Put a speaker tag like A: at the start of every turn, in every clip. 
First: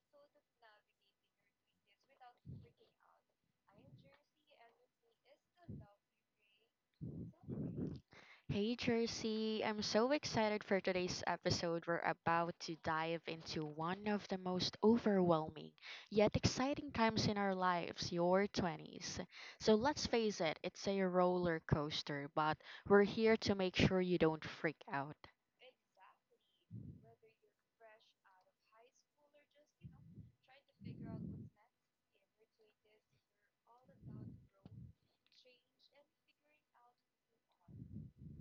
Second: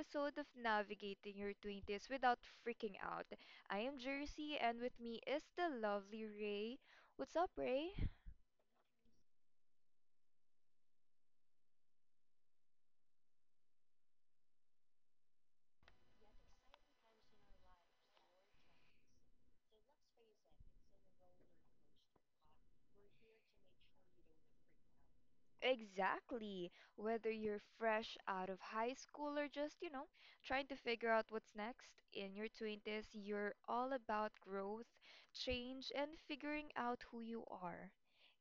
A: episode of Navigating Your 20s Without Freaking Out. I am Jersey, and with me is the lovely Ray. What's up, Ray?
B: Hey Jersey, I'm so excited for today's episode. We're about to dive into one of the most overwhelming yet exciting times in our lives, your 20s. So let's face it, it's a roller coaster, but we're here to make sure you don't freak out.
A: Exactly. Whether you're fresh out of high school or just, trying to figure out what's next in your 20s, you're all about growth, change, and figuring out who you are.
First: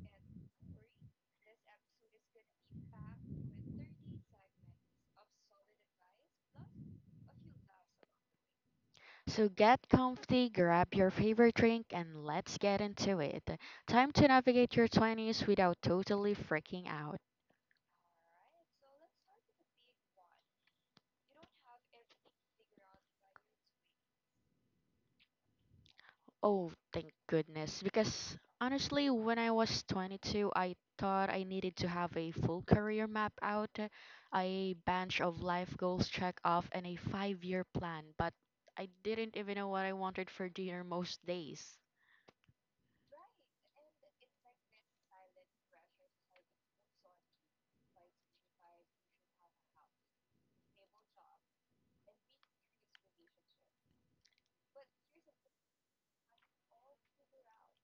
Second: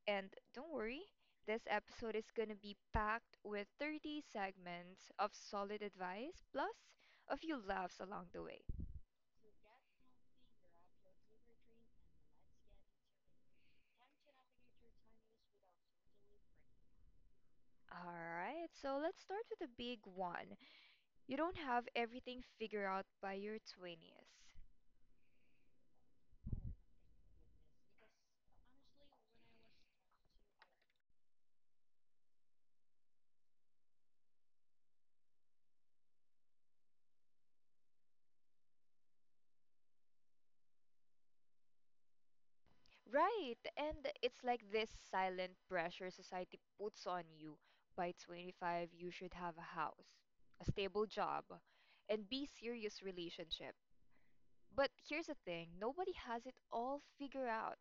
A: And don't worry, this episode is going to be packed with 30 segments of solid advice plus a few laughs along the way.
B: So get comfy, grab your favorite drink, and let's get into it. Time to navigate your 20s without totally freaking out.
A: Alright, so let's start with the big one. You don't have everything figured out by your 20s.
B: Oh, thank goodness. Because honestly, when I was 22, I thought I needed to have a full career map out, a bunch of life goals check off, and a 5 year plan. But I didn't even know what I wanted for dinner most days.
A: Right, and it's like this silent pressure society puts on you. By 25, you should have a house, a stable job, and be serious relationship. But here's the thing, nobody has it all figured out,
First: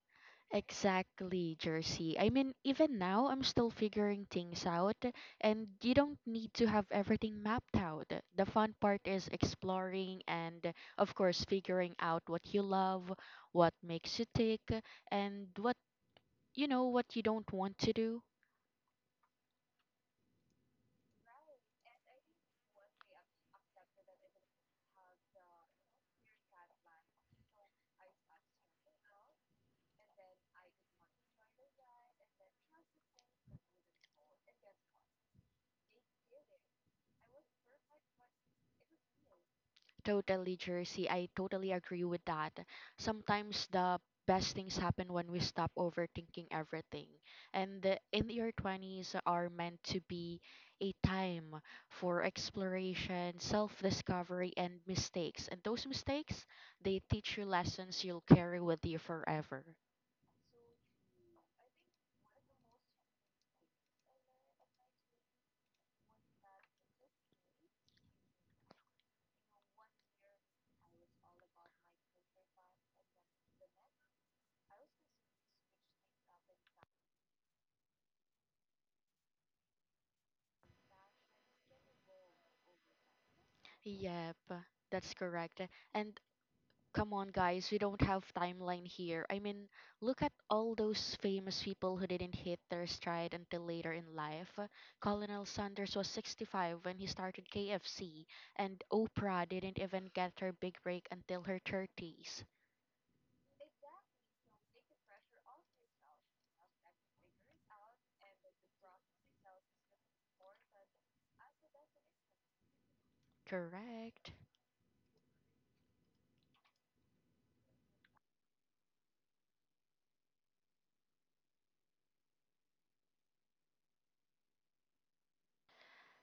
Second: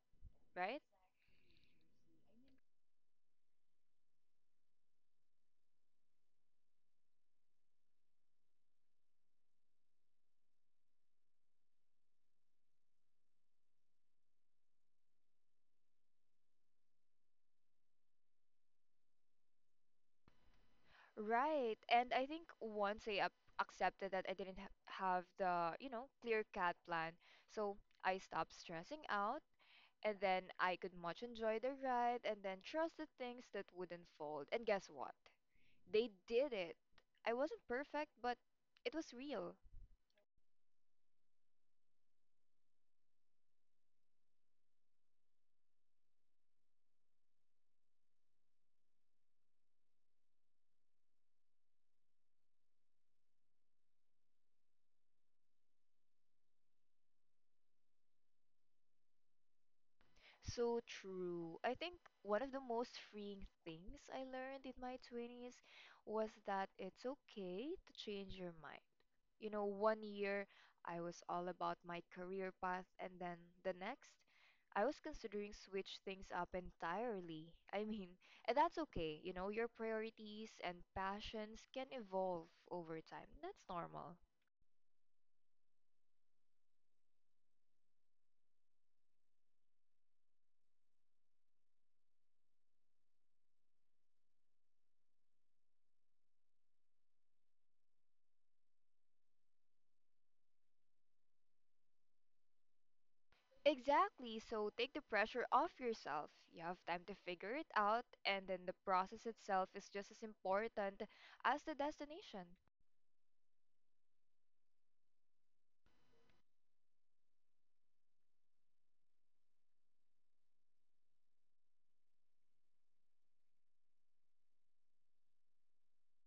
A: right?
B: Exactly, Jersey. I mean, even now, I'm still figuring things out, and you don't need to have everything mapped out. The fun part is exploring and, of course, figuring out what you love, what makes you tick, and what you don't want to do.
A: Right. And I think once I up accepted that I didn't ha have the, clear cut plan, so I stopped stressing out, and then I could much enjoy the ride and then trust the things that would unfold. And guess what? They did it. I wasn't perfect, but it was real.
B: Totally, Jersey. I totally agree with that. Sometimes the best things happen when we stop overthinking everything. In your 20s are meant to be a time for exploration, self-discovery, and mistakes. And those mistakes, they teach you lessons you'll carry with you forever.
A: So true. I think one of the most freeing things I learned in my 20s was that it's okay to change your mind. 1 year I was all about my career path, and then the next, I was considering switch things up entirely. I mean, and that's okay. You know, your priorities and passions can evolve over time. That's normal.
B: Yep, that's correct. And come on, guys, we don't have timeline here. I mean, look at all those famous people who didn't hit their stride until later in life. Colonel Sanders was 65 when he started KFC, and Oprah didn't even get her big break until her 30s.
A: Exactly. So take the pressure off yourself. You have time to figure it out, and then the process itself is just as important as the destination.
B: Correct.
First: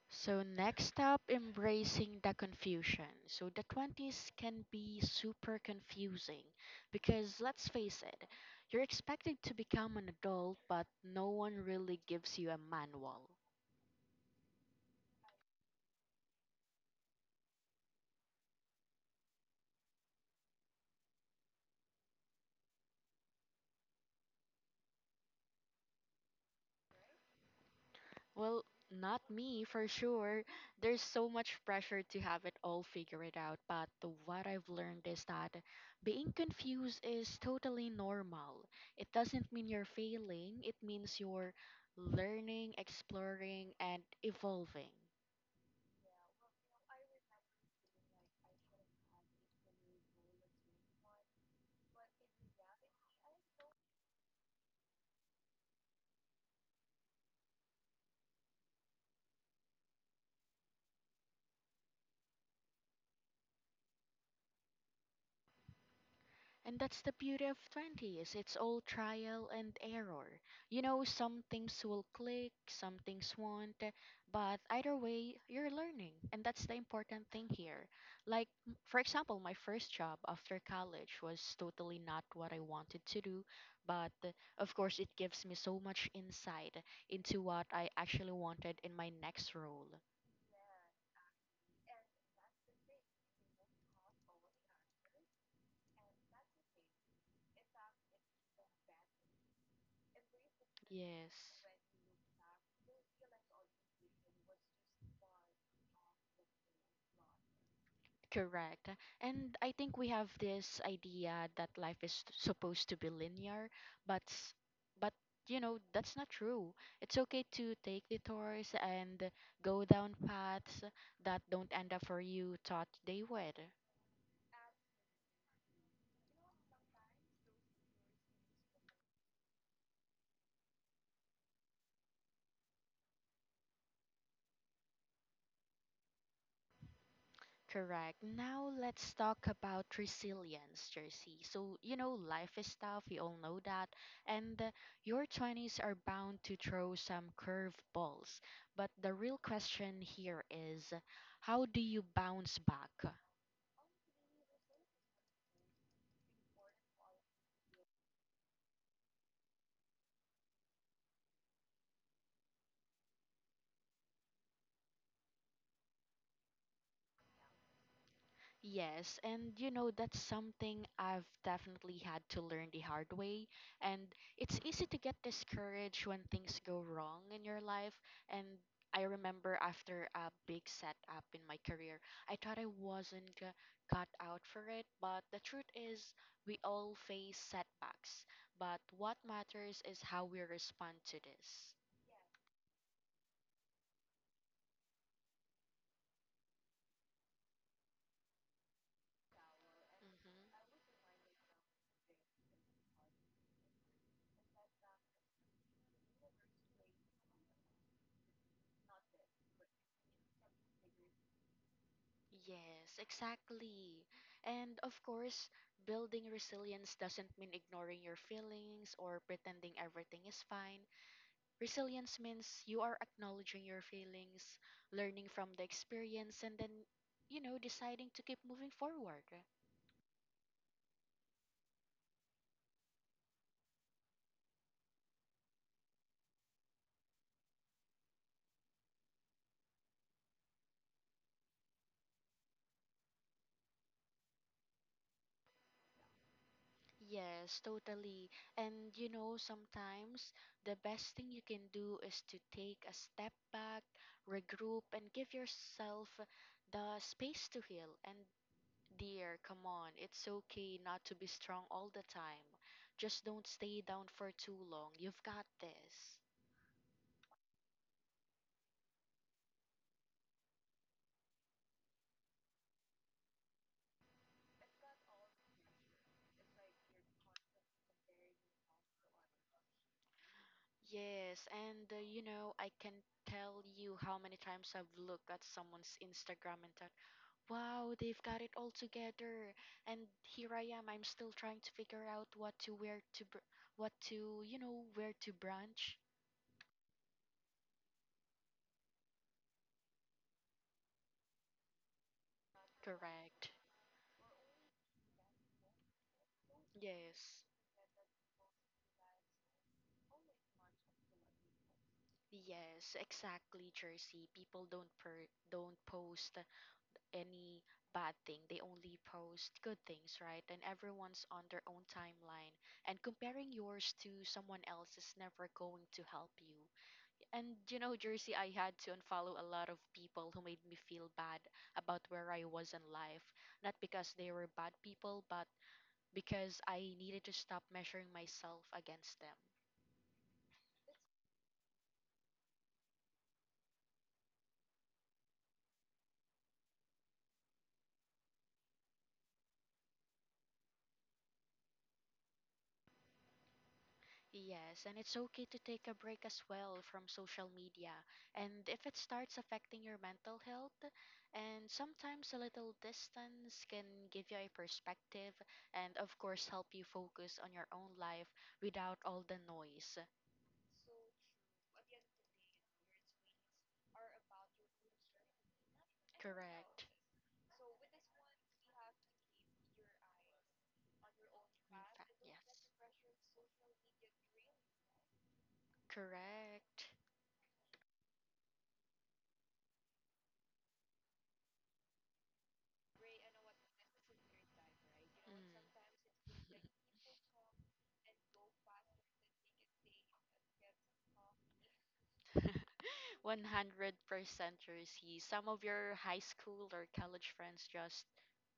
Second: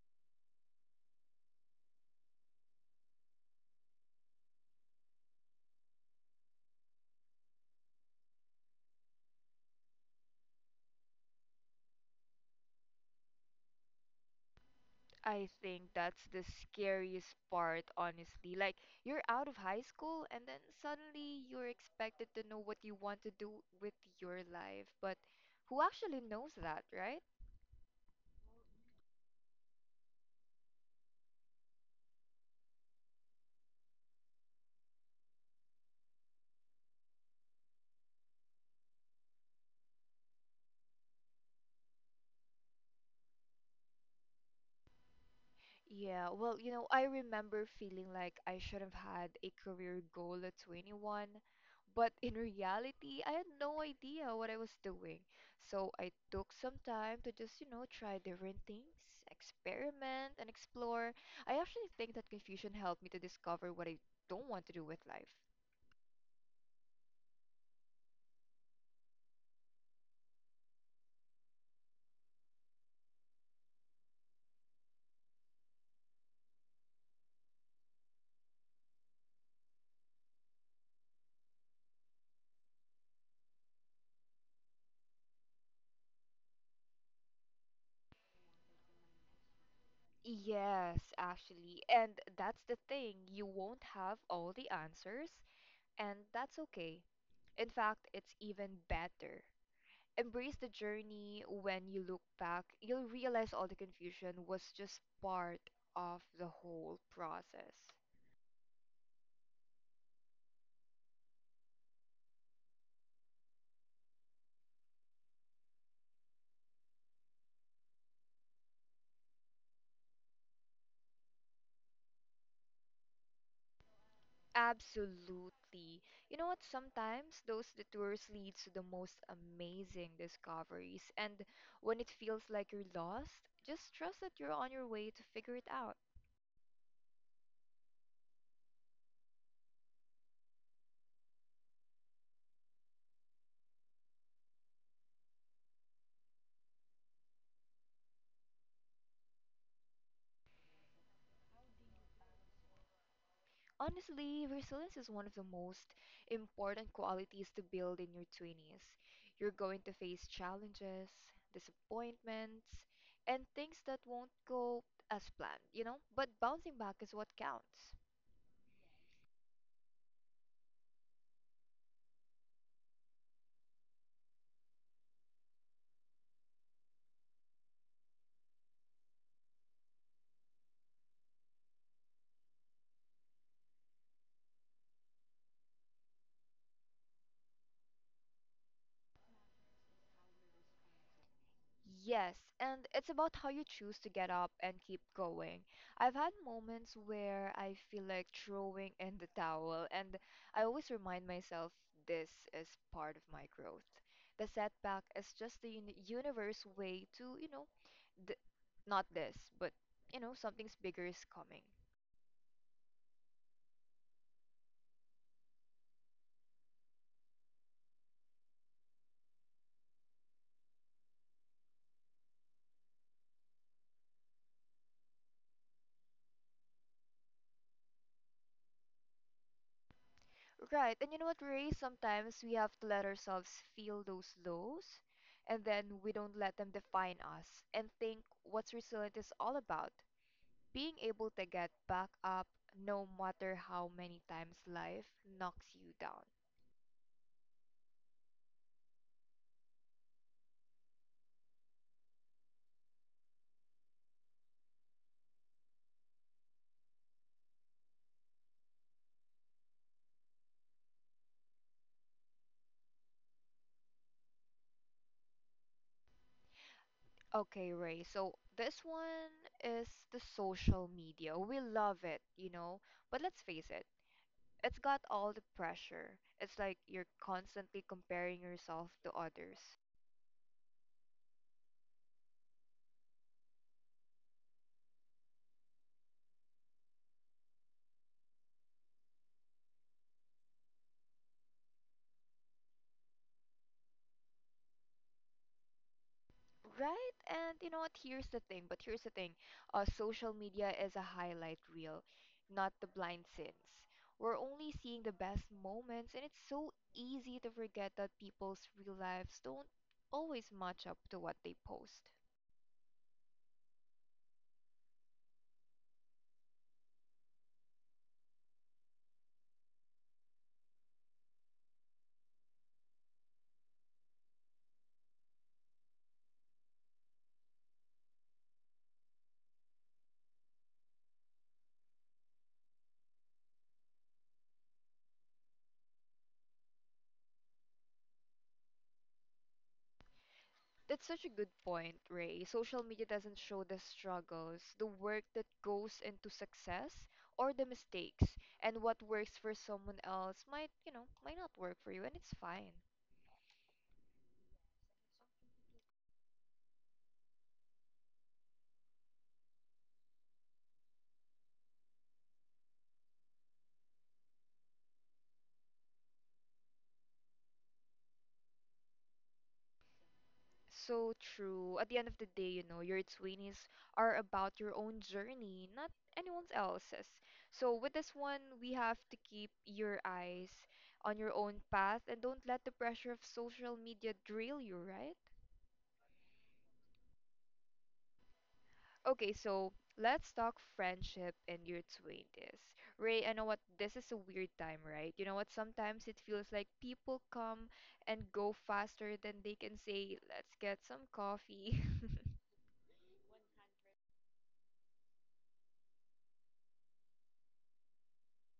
B: So, next up, embracing the confusion. So, the 20s can be super confusing because let's face it, you're expected to become an adult, but no one really gives you a manual.
A: I think that's the scariest part, honestly. Like, you're out of high school, and then suddenly you're expected to know what you want to do with your life. But who actually knows that, right?
B: Well, not me for sure. There's so much pressure to have it all figured out, but what I've learned is that being confused is totally normal. It doesn't mean you're failing, it means you're learning, exploring, and evolving.
A: Yeah, I remember feeling like I should have had a career goal at 21, but in reality, I had no idea what I was doing. So I took some time to just, try different things, experiment, and explore. I actually think that confusion helped me to discover what I don't want to do with life.
B: And that's the beauty of 20s. It's all trial and error. You know, some things will click, some things won't, but either way, you're learning. And that's the important thing here. Like, for example, my first job after college was totally not what I wanted to do, but of course, it gives me so much insight into what I actually wanted in my next role.
A: Yes, actually. And that's the thing, you won't have all the answers, and that's okay. In fact, it's even better embrace the journey.
B: Yes.
A: When you look back, you'll realize all the confusion was just part of the whole process.
B: Correct. And I think we have this idea that life is supposed to be linear, but but you know, that's not true. It's okay to take detours and go down paths that don't end up for you thought they would.
A: Absolutely. You know what Sometimes those detours leads to the most amazing discoveries, and when it feels like you're lost, just trust that you're on your way to figure it out.
B: Correct. Now let's talk about resilience, Jersey. So, you know, life is tough, we all know that. And your 20s are bound to throw some curveballs. But the real question here is how do you bounce back?
A: Honestly, resilience is one of the most important qualities to build in your 20s. You're going to face challenges, disappointments, and things that won't go as planned, you know? But bouncing back is what counts.
B: Yes, and you know, that's something I've definitely had to learn the hard way. And it's easy to get discouraged when things go wrong in your life. And I remember after a big setup in my career, I thought I wasn't g- cut out for it. But the truth is, we all face setbacks. But what matters is how we respond to this.
A: Yes, and it's about how you choose to get up and keep going. I've had moments where I feel like throwing in the towel, and I
B: hmm
A: always remind myself this is part of my growth. The setback is just the universe way to, th not this, but, something's bigger is coming.
B: Yes, exactly. And of course, building resilience doesn't mean ignoring your feelings or pretending everything is fine. Resilience means you are acknowledging your feelings, learning from the experience, and then, you know, deciding to keep moving forward.
A: Right, and you know what, Ray? Sometimes we have to let ourselves feel those lows, and then we don't let them define us and think what's resilience is all about. Being able to get back up no matter how many times life knocks you down.
B: Yes, totally. And you know, sometimes the best thing you can do is to take a step back, regroup, and give yourself the space to heal. And dear, come on. It's okay not to be strong all the time. Just don't stay down for too long. You've got this.
A: Okay, Ray, so this one is the social media. We love it, you know, but let's face it, it's got all the pressure. It's like you're constantly comparing yourself to others.
B: Yes, and you know, I can tell you how many times I've looked at someone's Instagram and thought, wow, they've got it all together. And here I am, I'm still trying to figure out what to wear to, br- what to, you know, where to branch.
A: Right? And you know what? Here's the thing. Social media is a highlight reel, not the blind
B: Correct.
A: sins. We're only seeing the best moments, and it's so
B: Yes.
A: easy to forget that people's real lives don't always match up to what they post.
B: Yes, exactly, Jersey. People don't post any bad thing. They only post good things, right? And everyone's on their own timeline. And comparing yours to someone else is never going to help you. And you know, Jersey, I had to unfollow a lot of people who made me feel bad about where I was in life. Not because they were bad people, but because I needed to stop measuring myself against them.
A: That's such a good point, Ray. Social media doesn't show the struggles, the work that goes into success, or the mistakes. And what works for someone else might, might not work for you, and it's fine.
B: Yes, and it's okay to take a break as well from social media. And if it starts affecting your mental health, and sometimes a little distance can give you a perspective and, of course, help you focus on your own life without all the noise.
A: So true. At the end of the day, you know, your 20s are about your own journey, not anyone
B: Correct. In
A: else's. So with this one, we have to keep your eyes on your own path and don't let the
B: fact,
A: pressure
B: yes.
A: of social media drill you, right?
B: Correct.
A: Okay, so let's talk friendship in your 20s. Ray, I know what this is a weird time, right? You know what? Sometimes it feels
B: Mm.
A: like people come and go faster than they can say, let's get some coffee.
B: 100% Jersey. Some of your high school or college friends just,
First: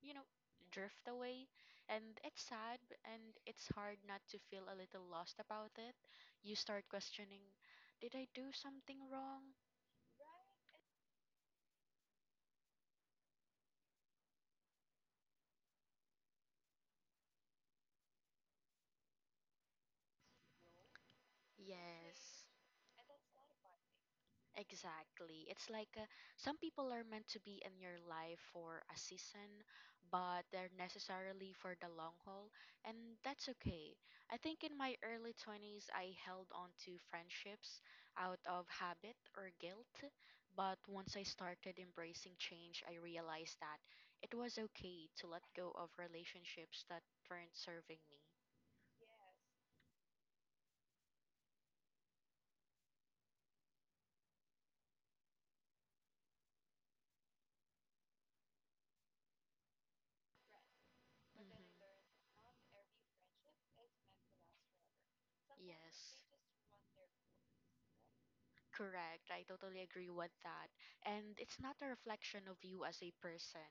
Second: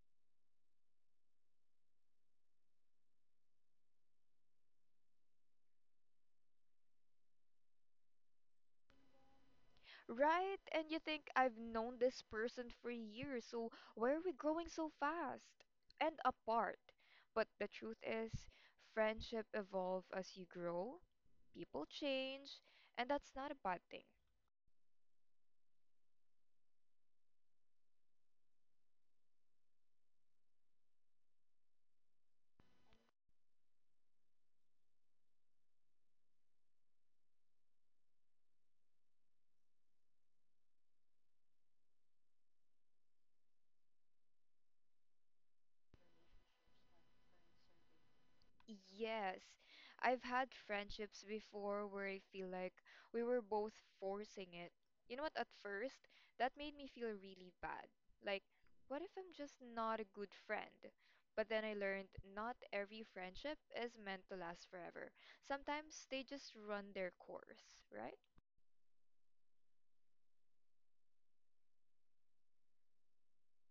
B: you know, drift away. And it's sad and it's hard not to feel a little lost about it. You start questioning, did I do something wrong?
A: Right? And you think I've known this person for years, so why are we growing so fast and apart? But the truth is, friendship evolve as you grow, people
B: Yes.
A: change, and that's not a bad thing.
B: Exactly. It's like some people are meant to be in your life for a season, but they're necessarily for the long haul, and that's okay. I think in my early 20s, I held on to friendships out of habit or guilt, but once I started embracing change, I realized that it was okay to let go of relationships that weren't serving me.
A: Yes, I've had friendships before where I feel like we were both forcing it. You know what, at first, that made me feel really bad. Like, what if I'm just not a good friend? But
B: Mhm.
A: then I learned not every friendship is meant to last forever. Sometimes
B: Yes.
A: they just run their course, right?
B: Correct. I totally agree with that. And it's not a reflection of you as a person.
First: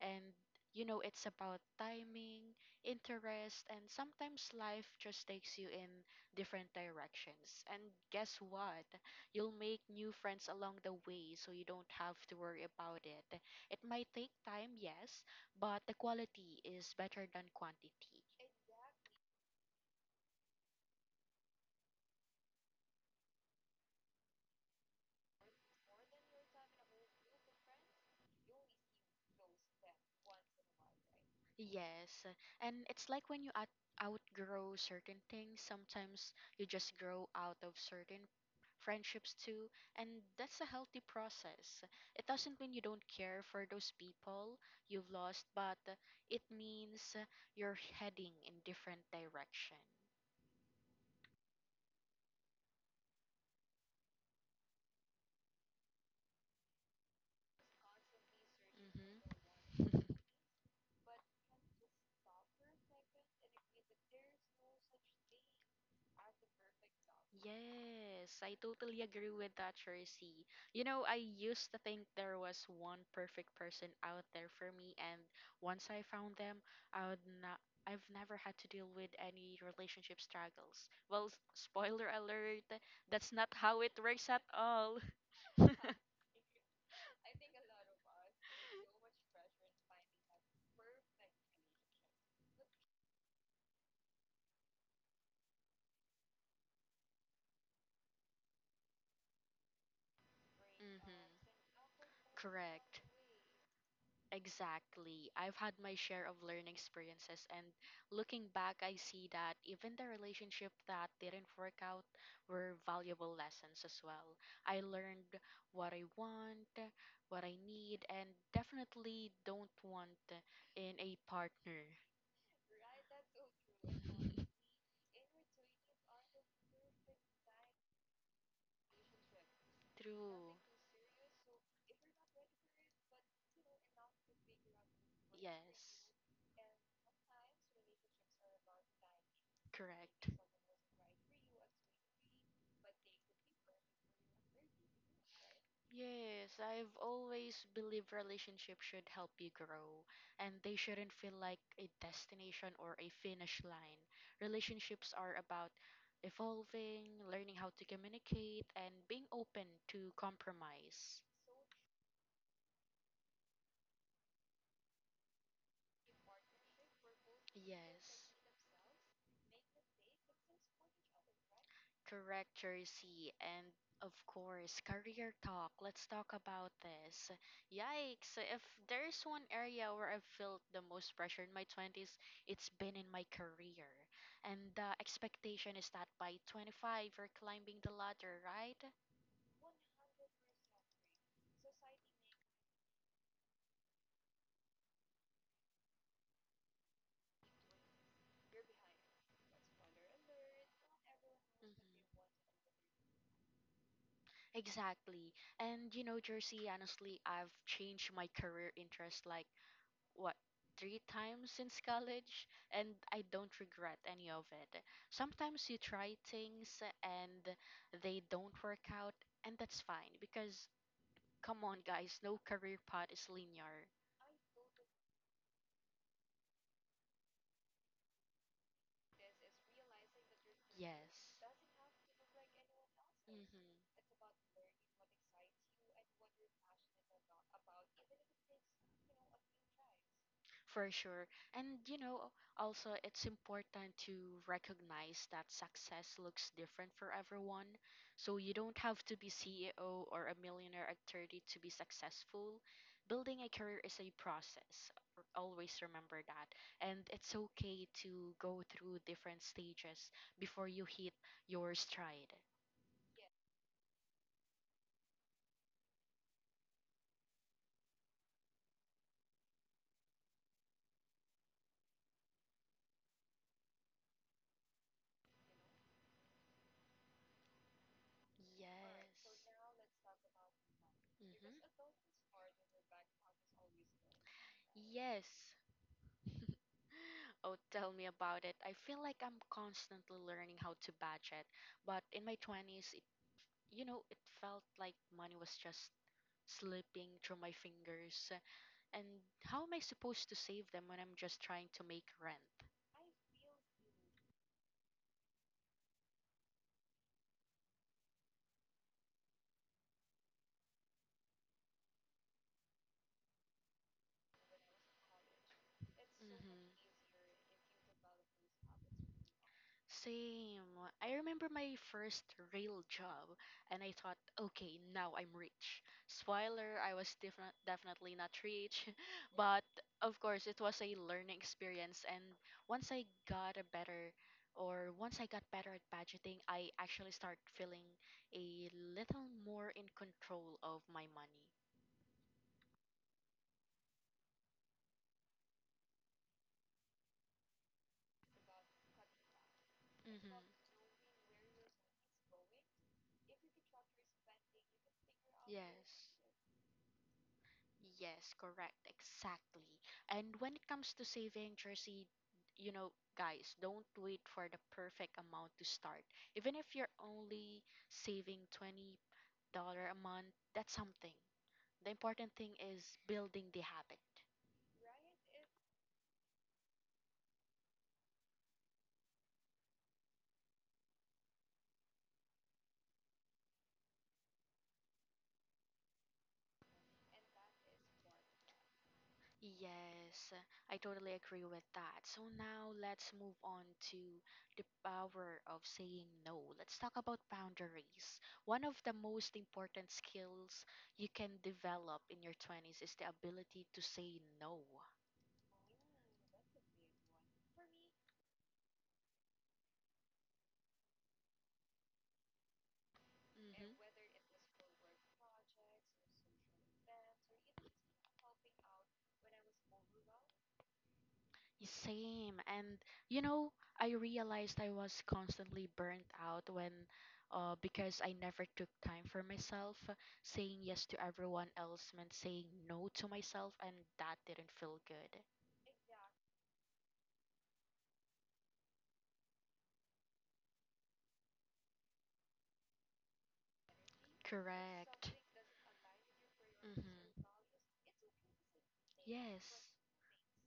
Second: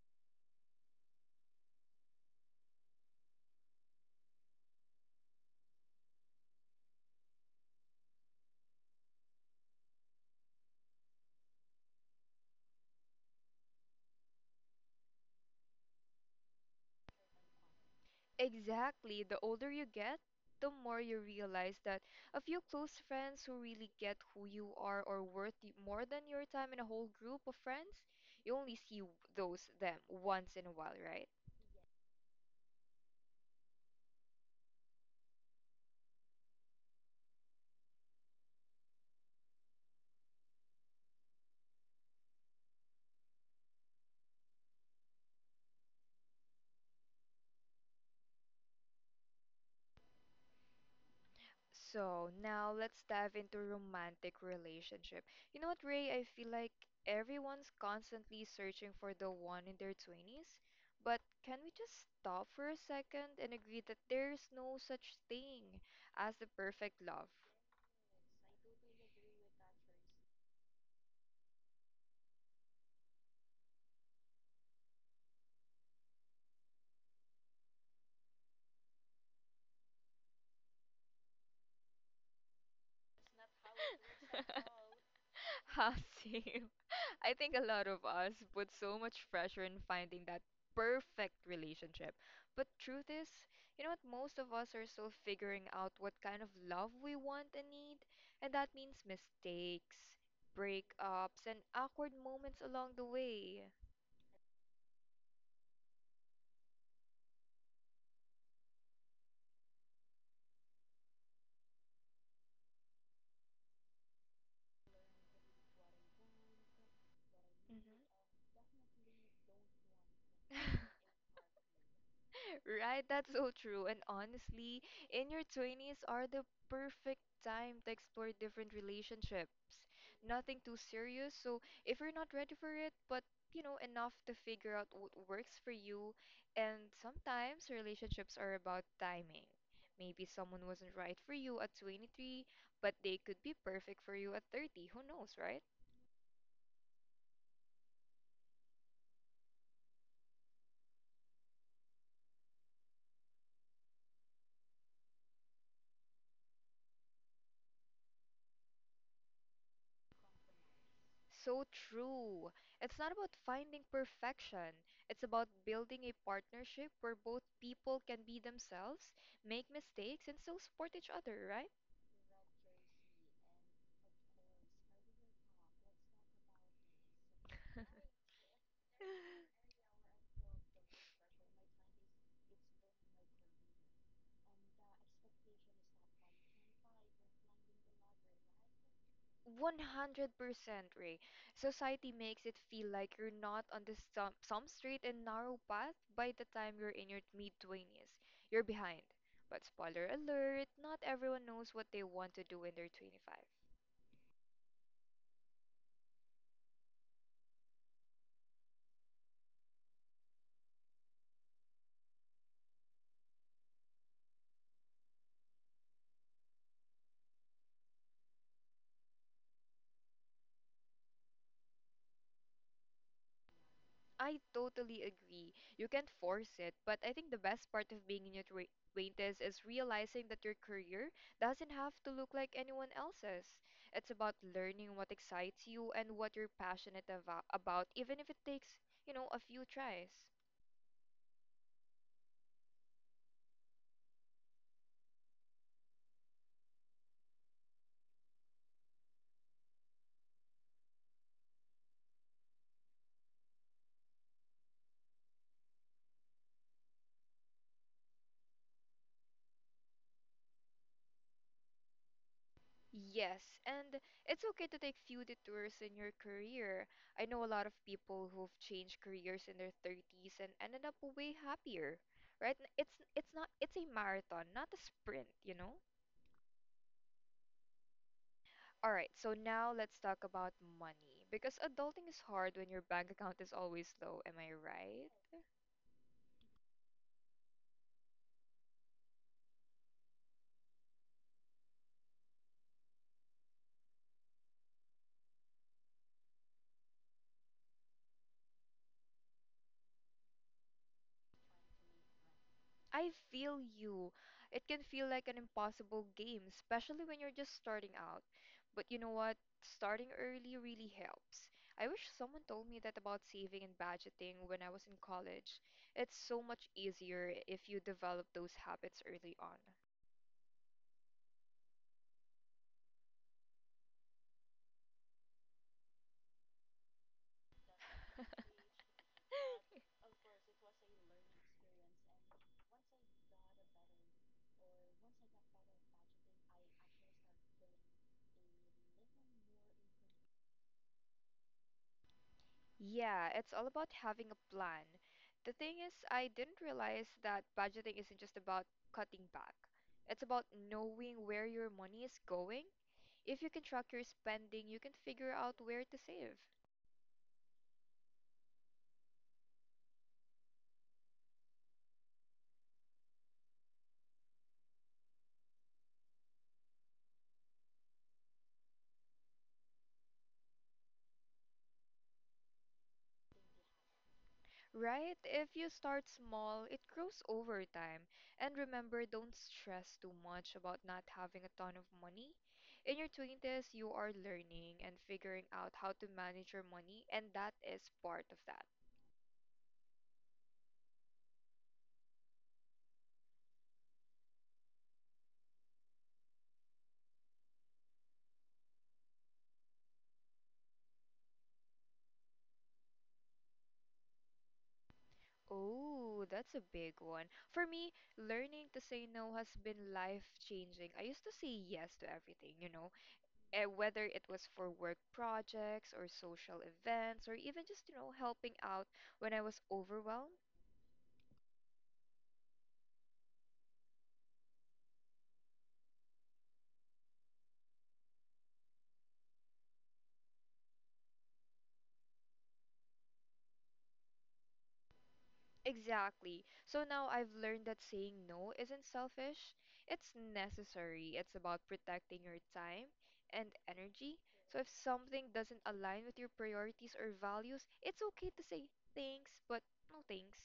B: And, you know, it's about timing, interest, and sometimes life just takes you in different directions. And guess what? You'll make new friends along the way, so you don't have to worry about it. It might take time, yes, but the quality is better than quantity.
A: Exactly. The older you get, the more you realize that a few close friends who really get who you are more than your time in a whole group of friends. You only see those them once in a while, right?
B: Yes, and it's like when you outgrow certain things, sometimes you just grow out of certain friendships too, and that's a healthy process. It doesn't mean you don't care for those people you've lost, but it means you're heading in different direction.
A: So now let's dive into romantic relationship. You know what, Ray? I feel like everyone's constantly searching for the one in
B: Mm-hmm.
A: their 20s, but can we just stop for a second and agree that there's no such thing as the perfect love,
B: Yes, I totally agree with that, Tracy. You know, I used to think there was one perfect person out there for me, and once I found them, I would not. I've never had to deal with any relationship struggles. Well, spoiler alert, that's not how it works at all.
A: Ha,
B: hmm
A: same. I think a lot of us put so much pressure in finding that perfect relationship. But truth is, you know what? Most of us are still figuring out what kind of love we want and need, and that means mistakes, breakups, and awkward moments along
B: Correct.
A: the way.
B: Exactly. I've had my share of learning experiences, and looking back, I see that even the relationship that didn't work out were valuable lessons as well. I learned what I want, what I need, and definitely don't want
A: Hmm.
B: in a partner.
A: Right, that's so true. And honestly, in your 20s are the perfect time to explore different relationships.
B: True.
A: Nothing too serious. So if you're not ready for it, but you know, enough to figure out what works for
B: Yes,
A: you. And sometimes relationships are about timing. Maybe
B: correct.
A: someone wasn't right for you at 23, but they could be perfect for you at 30. Who knows, right?
B: Yes, I've always believed relationships should help you grow and they shouldn't feel like a destination or a finish line. Relationships are about evolving, learning how to communicate, and being open to compromise.
A: So true. It's not about finding perfection. It's about building a partnership where both people can
B: Yes.
A: be themselves, make mistakes, and still support each other, right?
B: Correct, Jersey. And of course, career talk. Let's talk about this. Yikes. So, if there's one area where I've felt the most pressure in my 20s, it's been in my career. And the expectation is that by 25, you're climbing the ladder, right?
A: 100% Ray. Society makes it feel like you're not on this some straight and narrow path by the time you're in your mid-20s. You're behind. But spoiler alert, not everyone
B: Mhm.
A: knows what they want to do when they're 25.
B: Exactly. And you know, Jersey, honestly, I've changed my career interest like what three times since college, and I don't regret any of it. Sometimes you try things and they don't work out, and that's fine because come on guys, no career path is linear.
A: I totally agree. You can't force it, but I think the best part of being in your 20s is realizing that your career
B: Yes.
A: doesn't have to look like anyone else's.
B: hmm
A: It's about learning what excites you and what you're passionate about, even if it takes, a few tries.
B: For sure. And you know, also it's important to recognize that success looks different for everyone. So you don't have to be CEO or a millionaire at 30 to be successful. Building a career is a process. Always remember that. And it's okay to go through different stages before you hit your stride.
A: Yes, and it's okay to take few detours in your career. I know a lot of people who've changed careers in their 30s and ended up way happier, right? It's a marathon, not a sprint, you know? All right,
B: Yes.
A: so now let's talk about money because adulting is hard when your bank account is always low, am I
B: Mhm.
A: right?
B: Yes. Oh, tell me about it. I feel like I'm constantly learning how to budget, but in my 20s, you know, it felt like money was just slipping through my fingers. And how am I supposed to save them when I'm just trying to make rent?
A: I feel you. It can feel like an impossible game, especially when you're just starting out. But you know what? Starting early really helps. I wish someone told me that about saving and budgeting when I was in college. It's so
B: hmm
A: much easier if you develop those habits early on.
B: Same. I remember my first real job, and I thought, okay, now I'm rich. Spoiler, I was definitely not rich, but of course, it was a learning experience. And once I got a better, once I got better at budgeting, I actually start feeling a little more in control of my money.
A: Yeah, it's all about having a plan. The thing is, I didn't realize that budgeting isn't just about cutting back. It's
B: hmm
A: about knowing where your money is going. If you can track your spending, you can figure out where to
B: Yes.
A: save.
B: Yes, correct. Exactly. And when it comes to saving jersey, you know, guys, don't wait for the perfect amount to start. Even if you're only saving $20 a month, that's something. The important thing is building the habit.
A: Right? If you start small, it grows over time. And remember, don't stress too much about not having a ton of money. In your 20s, you are learning and figuring out how to manage your money, and that is part of that.
B: Yes, I totally agree with that. So now let's move on to the power of saying no. Let's talk about boundaries. One of the most important skills you can develop in your 20s is the ability to say no.
A: Oh, that's a big one. For me, learning to say no has been life-changing. I used to say yes to everything, whether
B: hmm
A: it was for work projects or social events or even just, helping out when I was overwhelmed.
B: Same. And you know, I realized I was constantly burnt out when because I never took time for myself. Saying yes to everyone else meant saying no to myself, and that didn't feel good.
A: Exactly. So now I've learned that saying no isn't selfish. It's necessary. It's about protecting your time and energy. So if
B: Correct.
A: something doesn't align with your priorities or
B: Mm-hmm.
A: values, it's okay to say thanks,
B: Yes.
A: but no thanks.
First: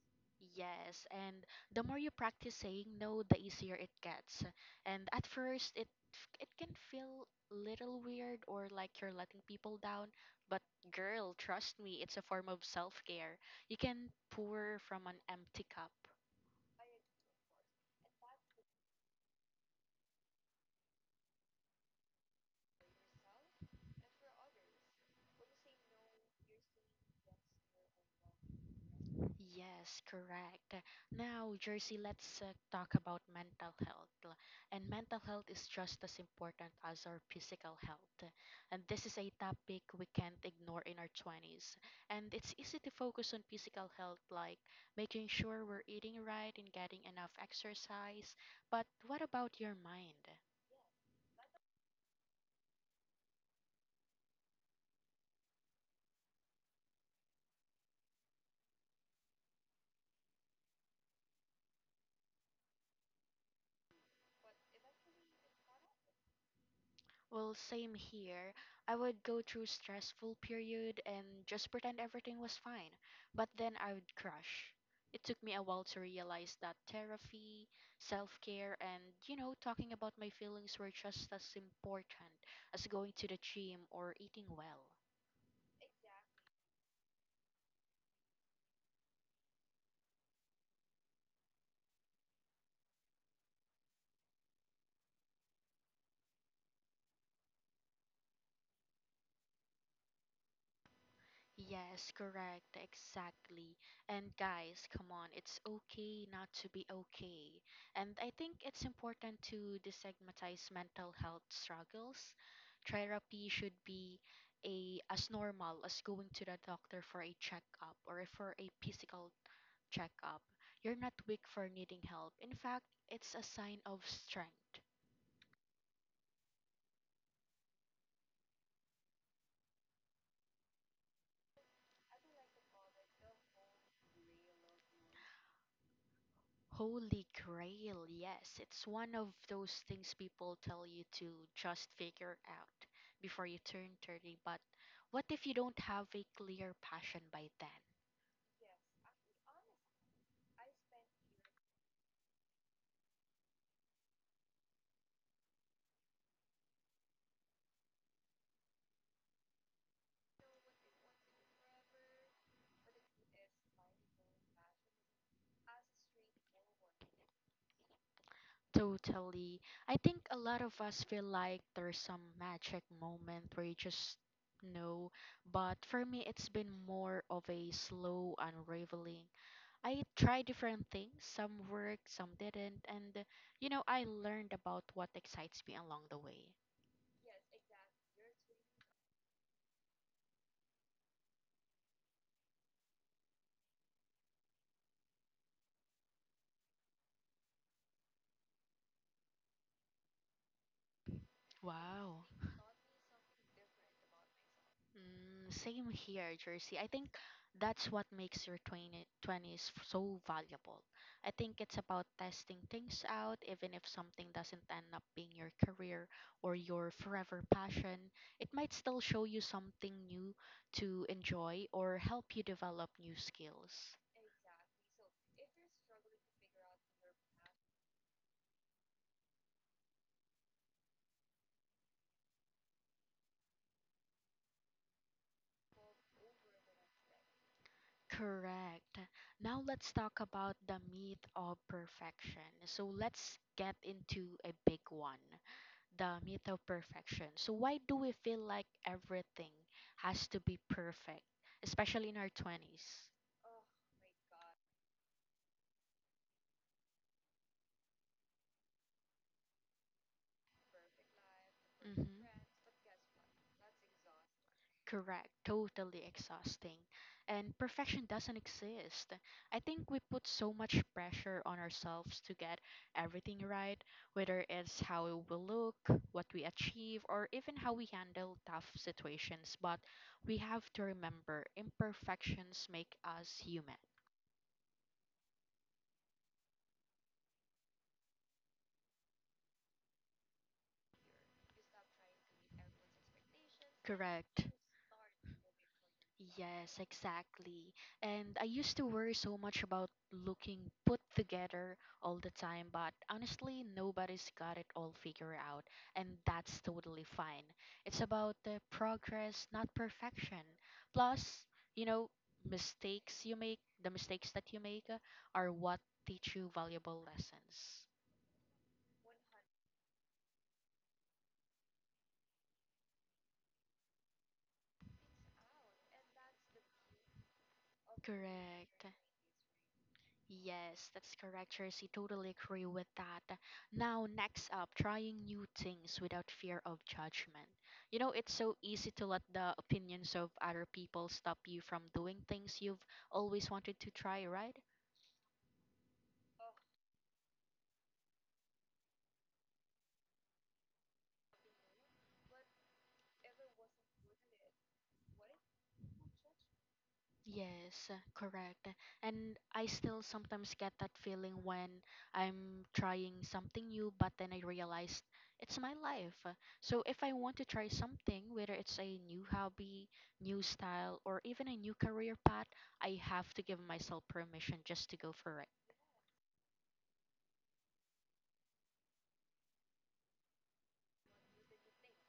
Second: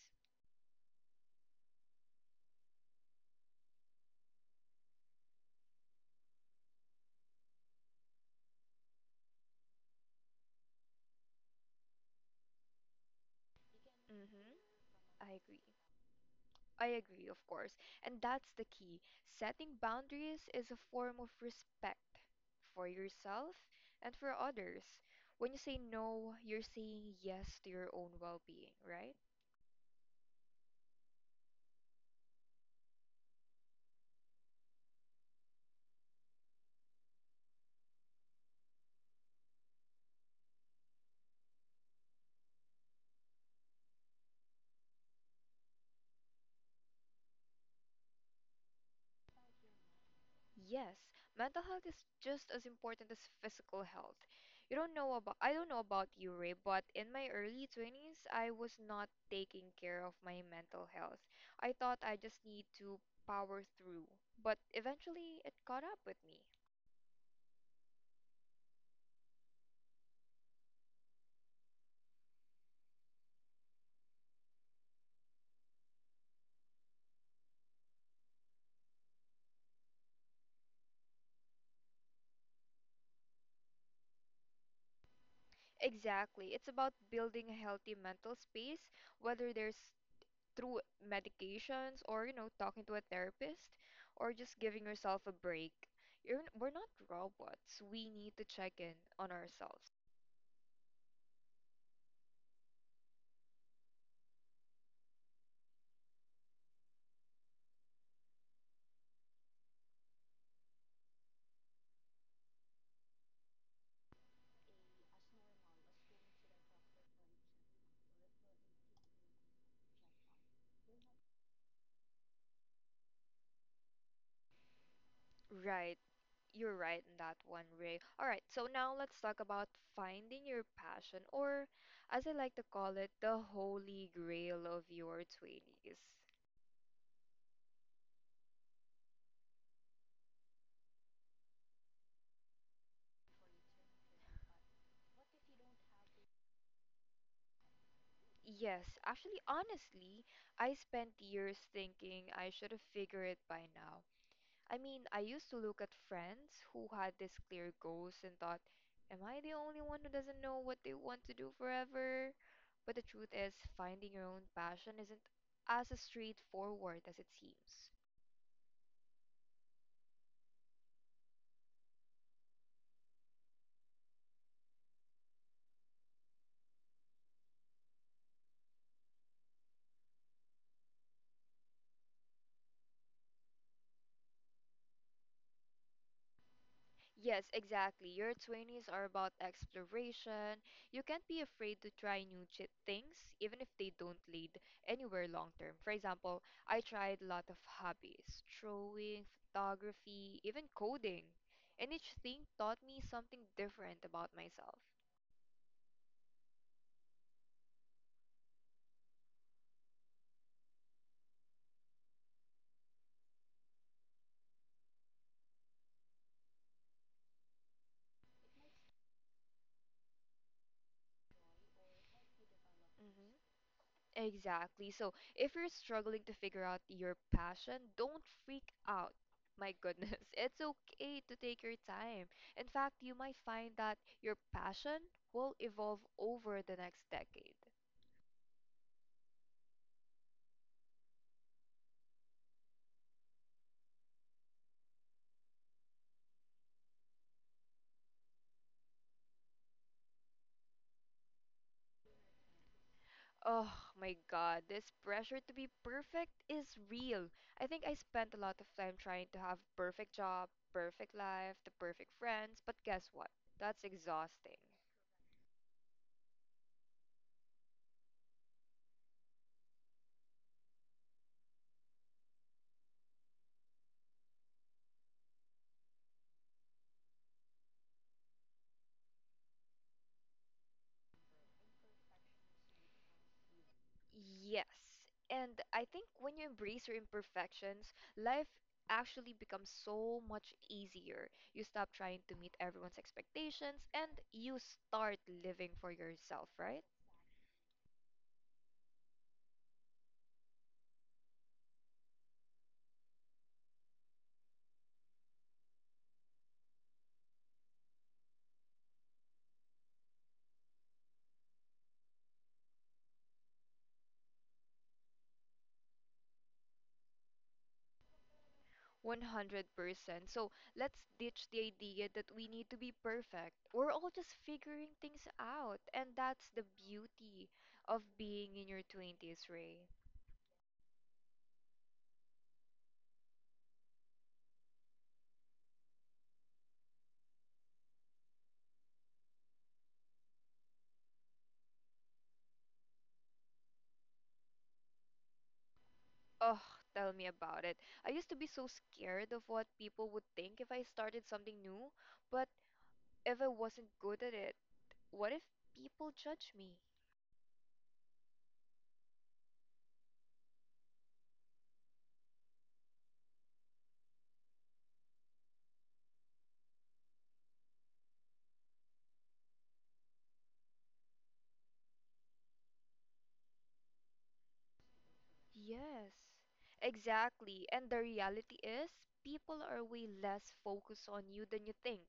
B: Yes, and the more you practice saying no, the easier it gets. And at first, it can feel little weird or like you're letting people down, but girl, trust me, it's a form of self-care. You can pour
A: Mm-hmm.
B: from an
A: I agree.
B: empty cup.
A: I agree, of course. And that's the key. Setting boundaries is a form of respect for yourself and for others. When you say no, you're saying yes to your own well being, right?
B: Yes, correct. Now, Jersey, let's talk about mental health. And mental health is just as important as our physical health. And this is a topic we can't ignore in our 20s. And it's easy to focus on physical health, like making sure we're eating right and getting enough exercise. But what about your mind?
A: Yes, mental health is just as important as physical health. You don't know about I don't know about you, Ray, but in my early 20s, I was not taking care of my mental health. I thought I just need to power through, but eventually it caught up with me.
B: Well, same here. I would go through stressful period and just pretend everything was fine, but then I would crash. It took me a while to realize that therapy, self-care, and you know, talking about my feelings were just as important as going to the gym or eating well.
A: Exactly. It's about building a healthy mental space, whether there's through medications or talking to a therapist or just giving yourself a break. We're not robots. We need to check in on ourselves.
B: Yes, correct, exactly. And guys, come on, it's okay not to be okay. And I think it's important to destigmatize mental health struggles. Therapy should be a as normal as going to the doctor for a checkup or for a physical checkup. You're not weak for needing help. In fact, it's a sign of strength.
A: Right. You're right in that one, Ray. All right, so now let's talk about finding your passion, or as I like to call it, the holy grail of your 20s.
B: Holy grail, yes. It's one of those things people tell you to just figure out before you turn 30, but what if you don't have a clear passion by then?
A: Yes, actually, honestly, I spent years thinking I should have figured it by now. I mean, I used to look at friends who had these clear goals and thought, am I the only one who doesn't know what they want to do forever? But the truth is, finding your own passion isn't as straightforward as it seems.
B: Totally. I think a lot of us feel like there's some magic moment where you just know, but for me, it's been more of a slow unraveling. I tried different things, some worked, some didn't, and you know, I learned about what excites me along the way.
A: Yes, exactly. Your 20s are about exploration. You can't be afraid to try things, even if they don't lead anywhere long term. For example, I tried a lot of hobbies, drawing, photography, even coding. And each
B: Wow.
A: thing taught me something different about myself.
B: Mm, same here, Jersey. I think that's what makes your so valuable. I think it's about testing things out, even if something doesn't end up being your career or your forever passion. It might still show you something new to enjoy or help you develop new skills.
A: Exactly. So, if you're struggling to figure out your passion, don't freak out. My goodness, it's okay to take your time. In fact, you might find that your passion will evolve over the next decade.
B: Correct. Now let's talk about the myth of perfection. So let's get into a big one, the myth of perfection. So, why do we feel like everything has to be perfect, especially in our 20s?
A: Oh my God, this pressure to be perfect is real. I think I spent a lot of time trying to have perfect job, perfect life, the perfect
B: Hmm
A: friends, but guess what? That's exhausting.
B: Correct, totally exhausting. And perfection doesn't exist. I think we put so much pressure on ourselves to get everything right, whether it's how we look, what we achieve, or even how we handle tough situations. But we have to remember imperfections make us human.
A: Yes. And I think when you embrace your imperfections, life actually becomes so much easier. You stop trying to meet everyone's expectations and
B: Correct.
A: you start living for yourself,
B: Yes,
A: right?
B: exactly. And I used to worry so much about looking put together all the time, but honestly, nobody's got it all figured out, and that's totally fine. It's about the progress, not perfection. Plus, you know, the mistakes that you make are what teach you valuable lessons.
A: 100%. So let's ditch the idea that we need to be perfect. We're all just figuring things out. And that's the beauty of being in your
B: Correct.
A: 20s, Ray.
B: Yes, that's correct, Tracy. Totally agree with that. Now, next up, trying new things without fear of judgment. You know, it's so easy to let the opinions of other people stop you from doing things you've always wanted to try, right?
A: Oh, tell me about it. I used to be so scared of what people would think if I started something new, but if I wasn't good at it, what if people judge me?
B: Yes, correct. And I still sometimes get that feeling when I'm trying something new, but then I realized it's my life. So if I want to try something, whether it's a new hobby, new style, or even a new career path, I have to give myself permission just to go for it.
A: Yes, exactly. And the reality is, people are way less focused on you than you think.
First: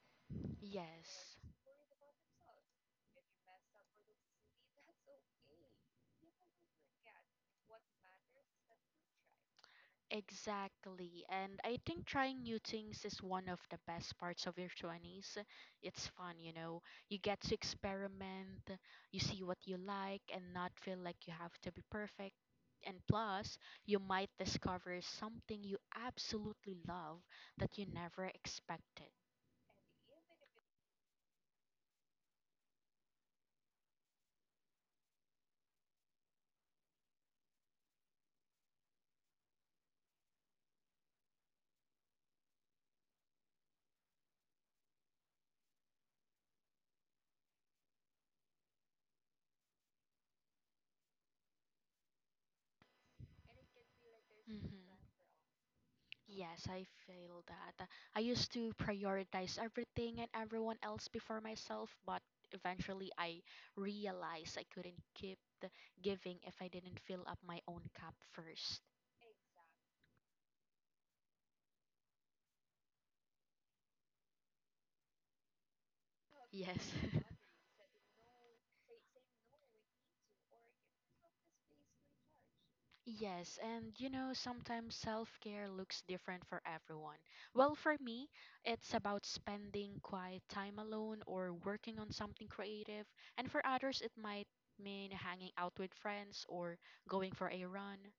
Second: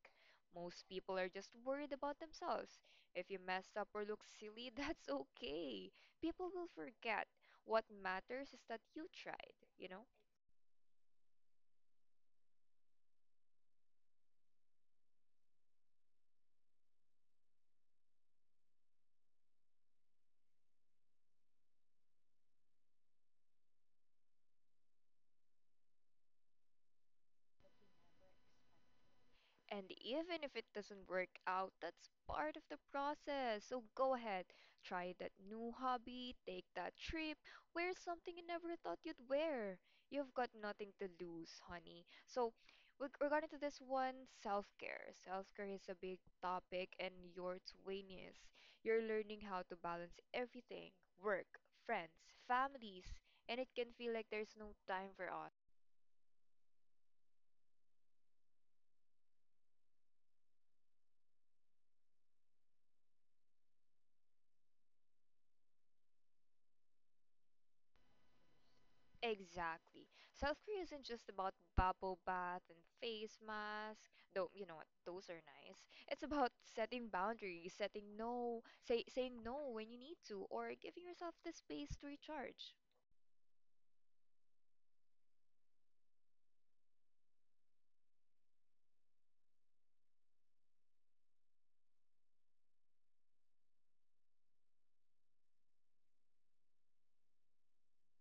A: Most people are
B: Yes.
A: just worried about themselves. If you mess up or look silly, that's okay. People will forget. What matters is that you tried, you know?
B: Exactly. And I think trying new things is one of the best parts of your 20s. It's fun, you know. You get to experiment, you see what you like, and not feel like you have to be perfect. And plus, you might discover something you absolutely love that you never expected.
A: And even if it doesn't work out, that's part of the process. So go ahead, try that new hobby, take that trip, wear something you never thought you'd wear. You've got nothing to lose, honey. So, with regarding to this one, self care. Self care is a big topic, and your 20s. You're learning how to balance everything: work, friends, families, and it can feel like there's no
B: Hmm
A: time for.
B: Yes, I feel that. I used to prioritize everything and everyone else before myself, but eventually I realized I couldn't keep the giving if I didn't fill up my own cup first.
A: Exactly. Self care isn't just about bubble bath and face mask, though you know what, those are nice. It's about
B: Yes.
A: setting boundaries, setting no, say saying no when you need to, or giving yourself the space to recharge.
B: Yes, and you know, sometimes self care looks different for everyone. Well, for me, it's about spending quiet time alone or working on something creative. And for others, it might mean hanging out with friends or going for a run.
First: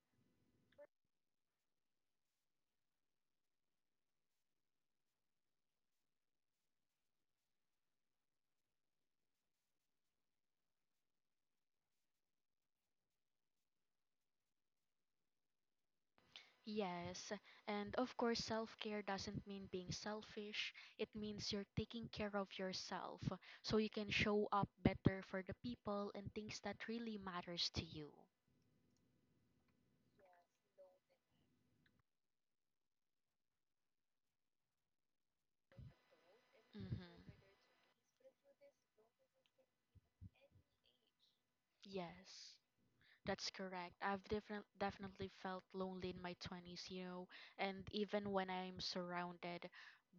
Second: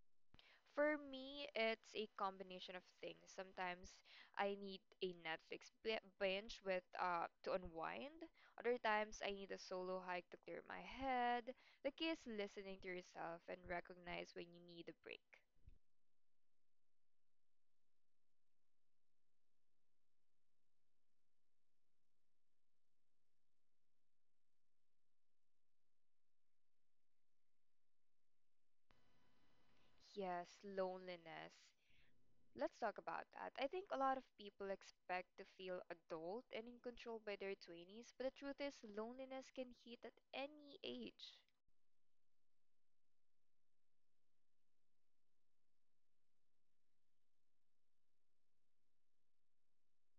A: For me, it's a combination of things. Sometimes I need a binge with to unwind. Other times I need a solo hike to clear my head. The key is listening to yourself and recognize when you need a break.
B: Yes, and of course, self care doesn't mean being selfish, it means you're taking care of yourself so you can show up better for the people and things that really matters to you.
A: Yes, loneliness. Let's talk about that. I think a lot of people expect to feel adult and in
B: Mm-hmm.
A: control by their 20s, but the truth is, loneliness can hit at any age.
B: Yes. That's correct. Definitely felt lonely in my 20s, you know, and even when I'm surrounded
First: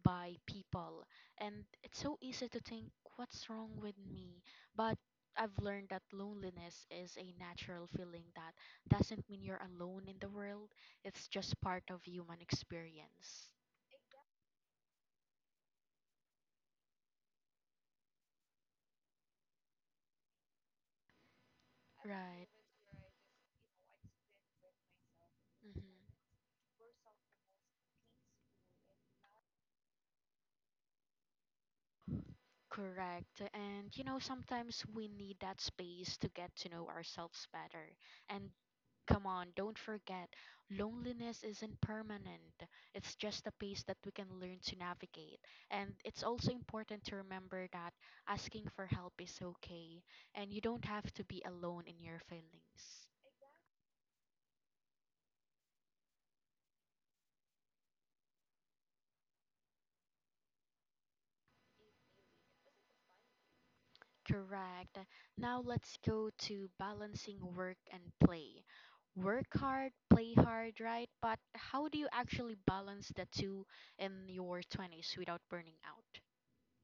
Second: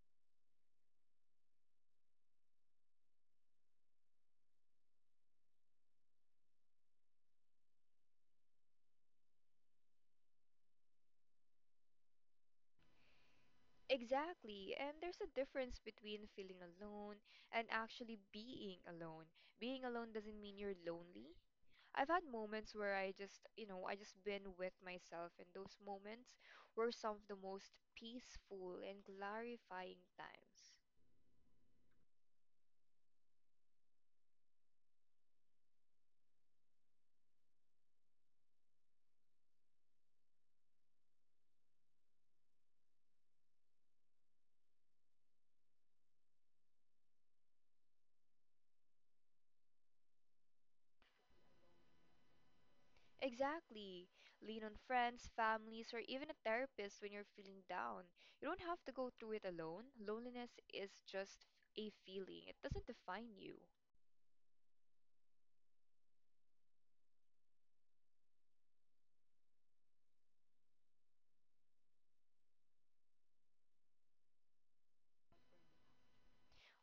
B: by people. And it's so easy to think, what's wrong with me? But I've learned that loneliness is a natural feeling that doesn't mean you're alone in the world, it's just part of human experience.
A: Exactly, and there's a difference between feeling alone and actually being alone. Being alone doesn't mean you're lonely. I've had
B: Right.
A: moments where I just been with myself, and those
B: hmm
A: moments were some of the most peaceful and clarifying times.
B: Correct. And you know, sometimes we need that space to get to know ourselves better. And come on, don't forget, loneliness isn't permanent. It's just a pace that we can learn to navigate. And it's also important to remember that asking for help is okay, and you don't have to be alone in your feelings.
A: Exactly. Lean on friends, families, or even a therapist when you're feeling down. You don't have to go through it alone. Loneliness is just a feeling, it doesn't define you.
B: Correct. Now let's go to balancing work and play. Work hard, play hard, right? But how do you actually balance the two in your 20s without burning out?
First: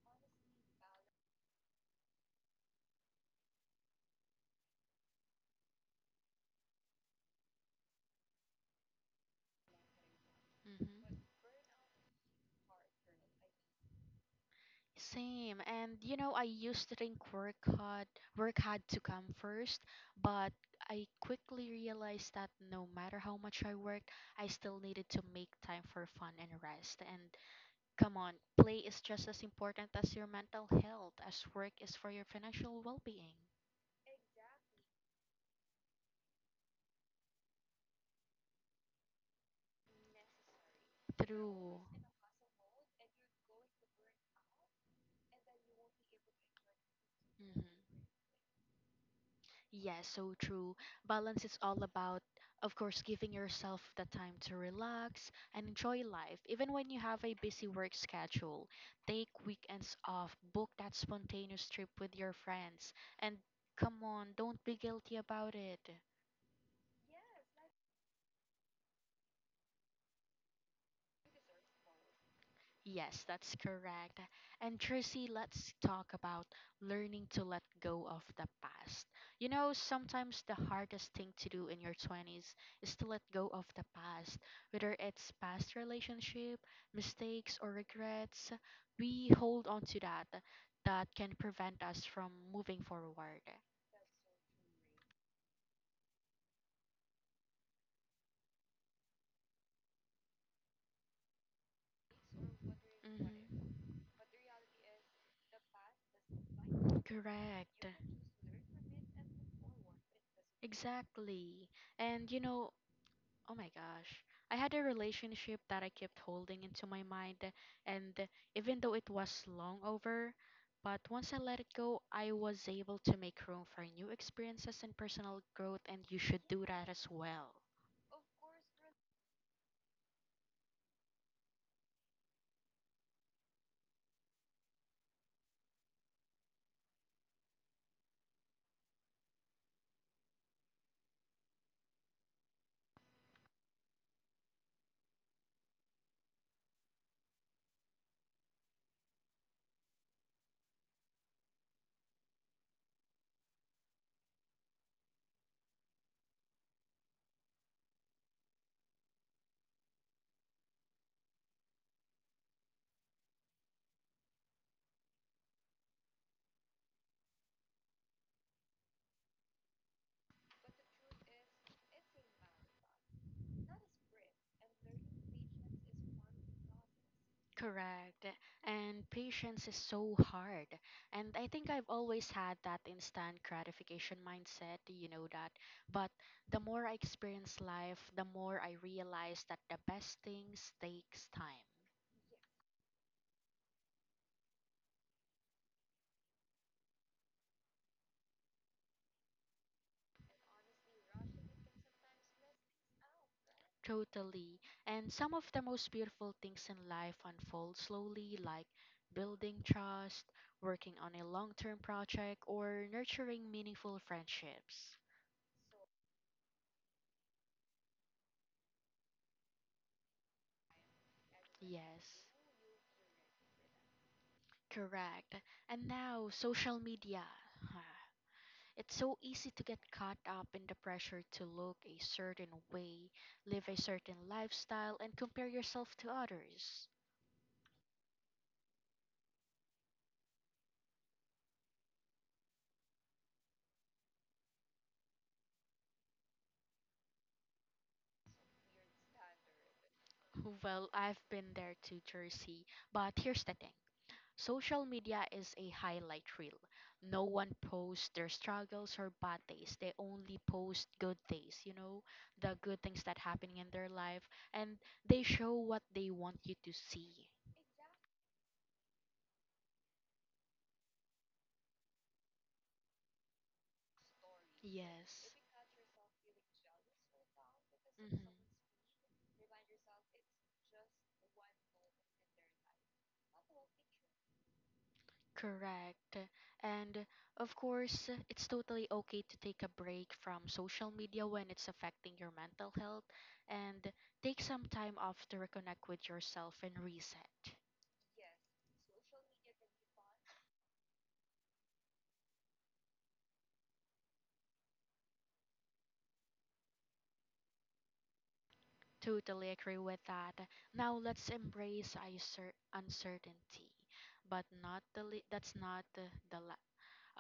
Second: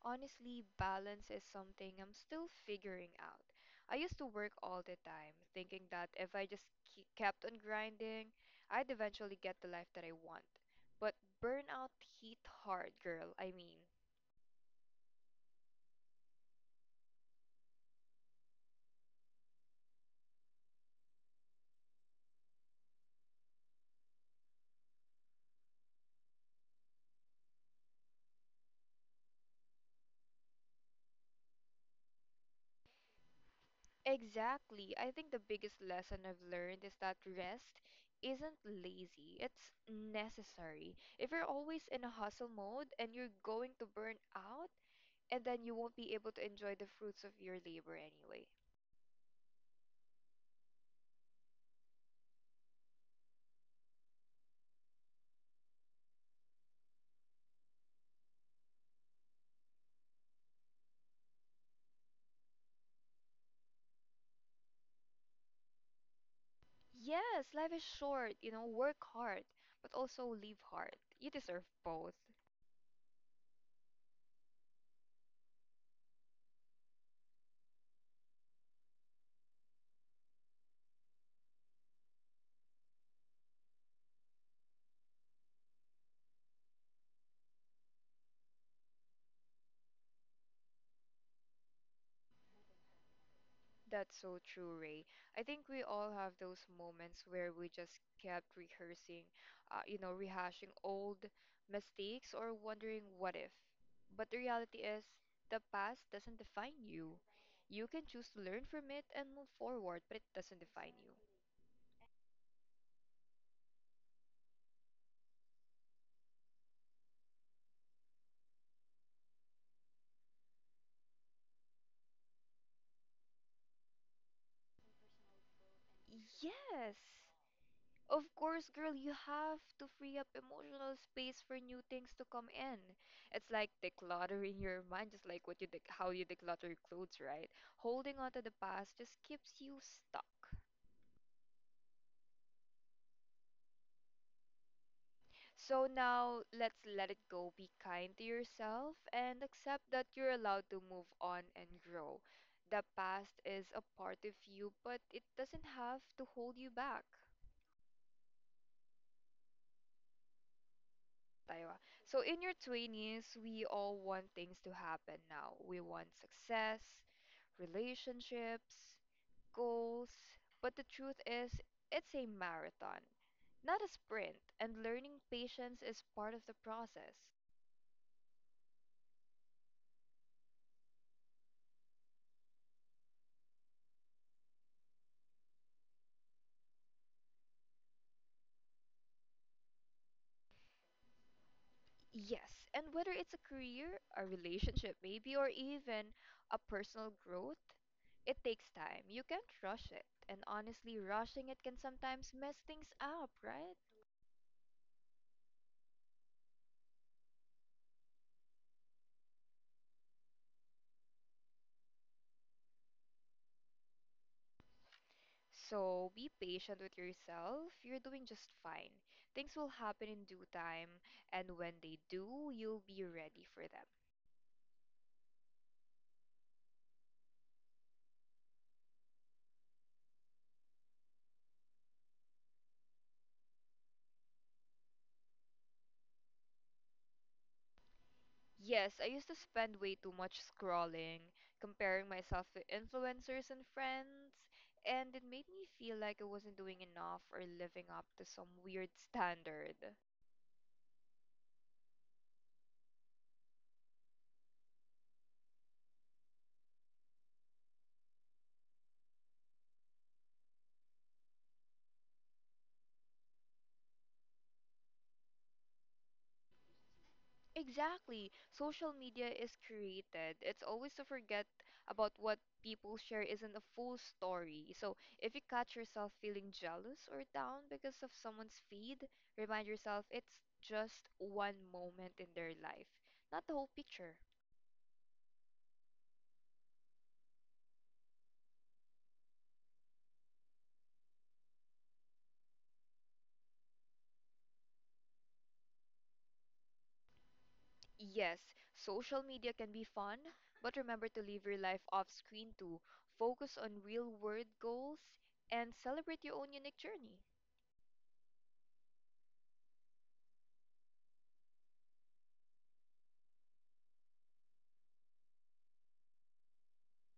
A: Honestly, balance is something I'm still figuring out. I used to work all the time, thinking that if I just kept on grinding, I'd eventually get the life that I want.
B: Hmm
A: But burnout hit hard, girl. I mean,
B: Same. And you know, I used to think work hard to come first, but I quickly realized that no matter how much I worked, I still needed to make time for fun and rest. And come on, play is just as important as your mental health as work is for your financial well being.
A: exactly. I think the biggest lesson I've learned is that rest isn't lazy, it's necessary. If you're
B: True.
A: always in a hustle mode and you're going to burn out, and then you won't be able to enjoy the fruits of your
B: Hmm
A: labor anyway.
B: Yes, so true. Balance is all about, of course, giving yourself the time to relax and enjoy life, even when you have a busy work schedule. Take weekends off, book that spontaneous trip with your friends, and come on, don't be guilty about it.
A: Yes, life is short, you know, work hard, but also live hard. You deserve both.
B: Yes, that's correct. And Tracy, let's talk about learning to let go of the past. You know, sometimes the hardest thing to do in your 20s is to let go of the past, whether it's past relationship, mistakes, or regrets. We hold on to that can prevent us from moving forward.
A: That's so true, Ray. I think we all have those moments where we just kept rehearsing, rehashing old mistakes or wondering
B: Mhm.
A: what if. But the reality is, the past doesn't define you.
B: Correct.
A: You can choose to learn from it and move forward, but it doesn't define you.
B: Exactly. And you know, oh my gosh, I had a relationship that I kept holding into my mind, and even though it was long over, but once I let it go, I was able to make room for new experiences and personal growth, and you should do that
A: Yes.
B: as well.
A: Of course, girl, you have to free up emotional space for new things to come in. It's like decluttering your mind, just like what you dec how you declutter your clothes, right? Holding on to the past just keeps you stuck. So now let's let it go. Be kind to yourself and accept that you're allowed to move on and grow. The past is a part of you, but it doesn't have to hold you back. Taiwa. So in your 20s, we all want things to happen now. We want success, relationships, goals, but the truth is, it's a marathon, not a sprint, and learning patience is part of the process.
B: Correct. And patience is so hard. And I think I've always had that instant gratification mindset, you know that. But the more I experience life, the more I realize that the best things takes time.
A: Yes, and whether it's a career, a relationship maybe, or even a personal growth, it takes time. You can't rush it. And honestly, rushing it can sometimes mess things up, right?
B: Totally. And some of the most beautiful things in life unfold slowly, like building trust, working on a long term project, or nurturing meaningful friendships.
A: So be patient with yourself. You're doing just fine. Things will happen in due time, and when they
B: Yes,
A: do, you'll be ready for them.
B: correct. And now, social media. Huh. It's so easy to get caught up in the pressure to look a certain way, live a certain lifestyle, and compare yourself to others.
A: Yes, I used to spend way too much scrolling, comparing myself to influencers and friends, and it made me feel like I wasn't doing enough or living up to some weird standard.
B: Well, I've been there too, Jersey. But here's the thing. Social media is a highlight reel. No one posts their struggles or bad days. They only post good things, you know, the good things that happening in their life and they show what they want you to see.
A: Exactly. Social media is curated. It's always to forget about what people share isn't a full story. So
B: Yes.
A: if you catch yourself feeling jealous or down because of
B: Mhm.
A: someone's feed, remind yourself it's just one moment in their life, not the whole picture.
B: Correct. And of course, it's totally okay to take a break from social media when it's affecting your mental health and take some time off to reconnect with yourself and reset.
A: Yes, social media can be fun, but remember to live your life off screen too. Focus on real world goals and celebrate your own unique journey.
B: Totally agree with that. Now let's embrace uncertainty, but not the le- that's not the, the la-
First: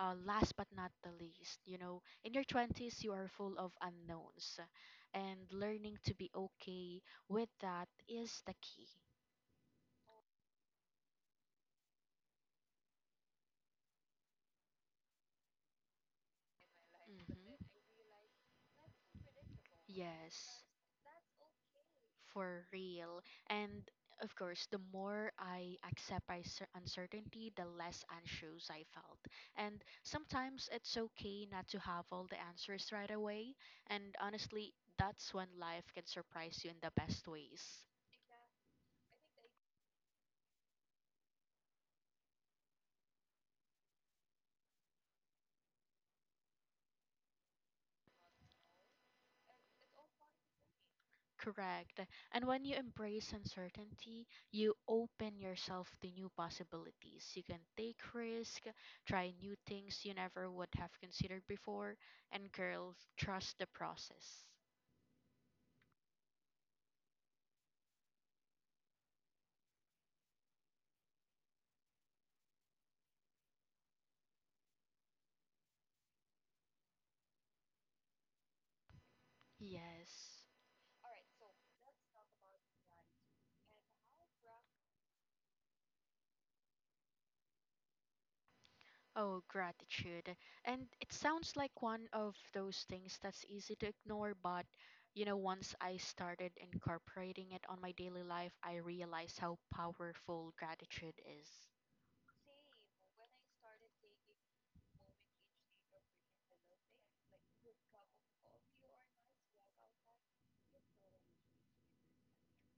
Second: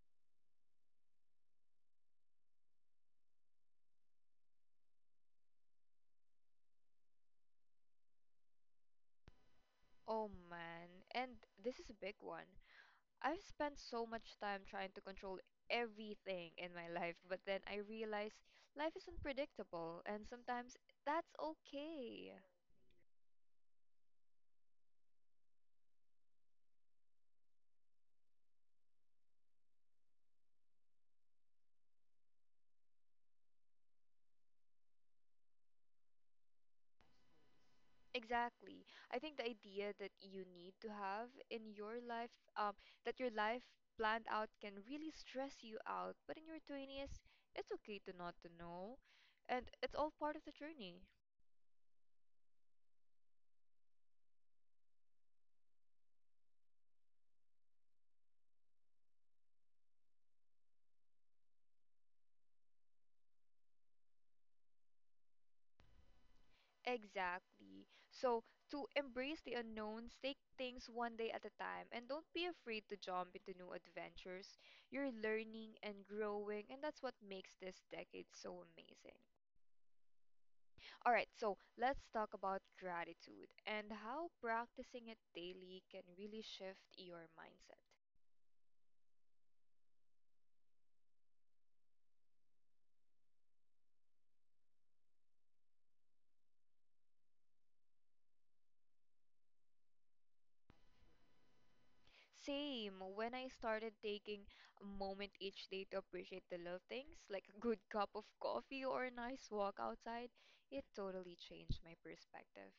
B: last but not the least. You know, in your 20s, you are full of unknowns, and learning to be okay with that is the key.
A: Oh man, and this is a big one. I've spent so much time trying to control everything in my life, but
B: Mhm.
A: then I realize life is unpredictable, and
B: Yes,
A: sometimes that's okay.
B: for real. And of course, the more I accept my uncertainty, the less anxious I felt. And sometimes it's okay not to have all the answers right away. And honestly, that's when life can surprise you in the best ways.
A: Exactly. I think the idea that you need to have in your life, um, that your life planned out can really stress you out, but in your 20s, it's okay to not to know, and it's all part of the journey.
B: Correct. And when you embrace uncertainty, you open yourself to new possibilities. You can take risk, try new things you never would have considered before, and girls, trust the process.
A: Exactly. So, to embrace the unknowns, take things one day at a time and don't be afraid to jump into new adventures. You're learning and growing, and that's what makes this decade so amazing.
B: Yes.
A: All right, so let's talk about gratitude and how practicing it daily can really shift your mindset.
B: Oh, gratitude. And it sounds like one of those things that's easy to ignore, but you know, once I started incorporating it on my daily life, I realized how powerful gratitude is.
A: Same. When I started taking a moment each day to appreciate the little things, like a good cup of coffee or a nice walk outside, it totally changed my perspective.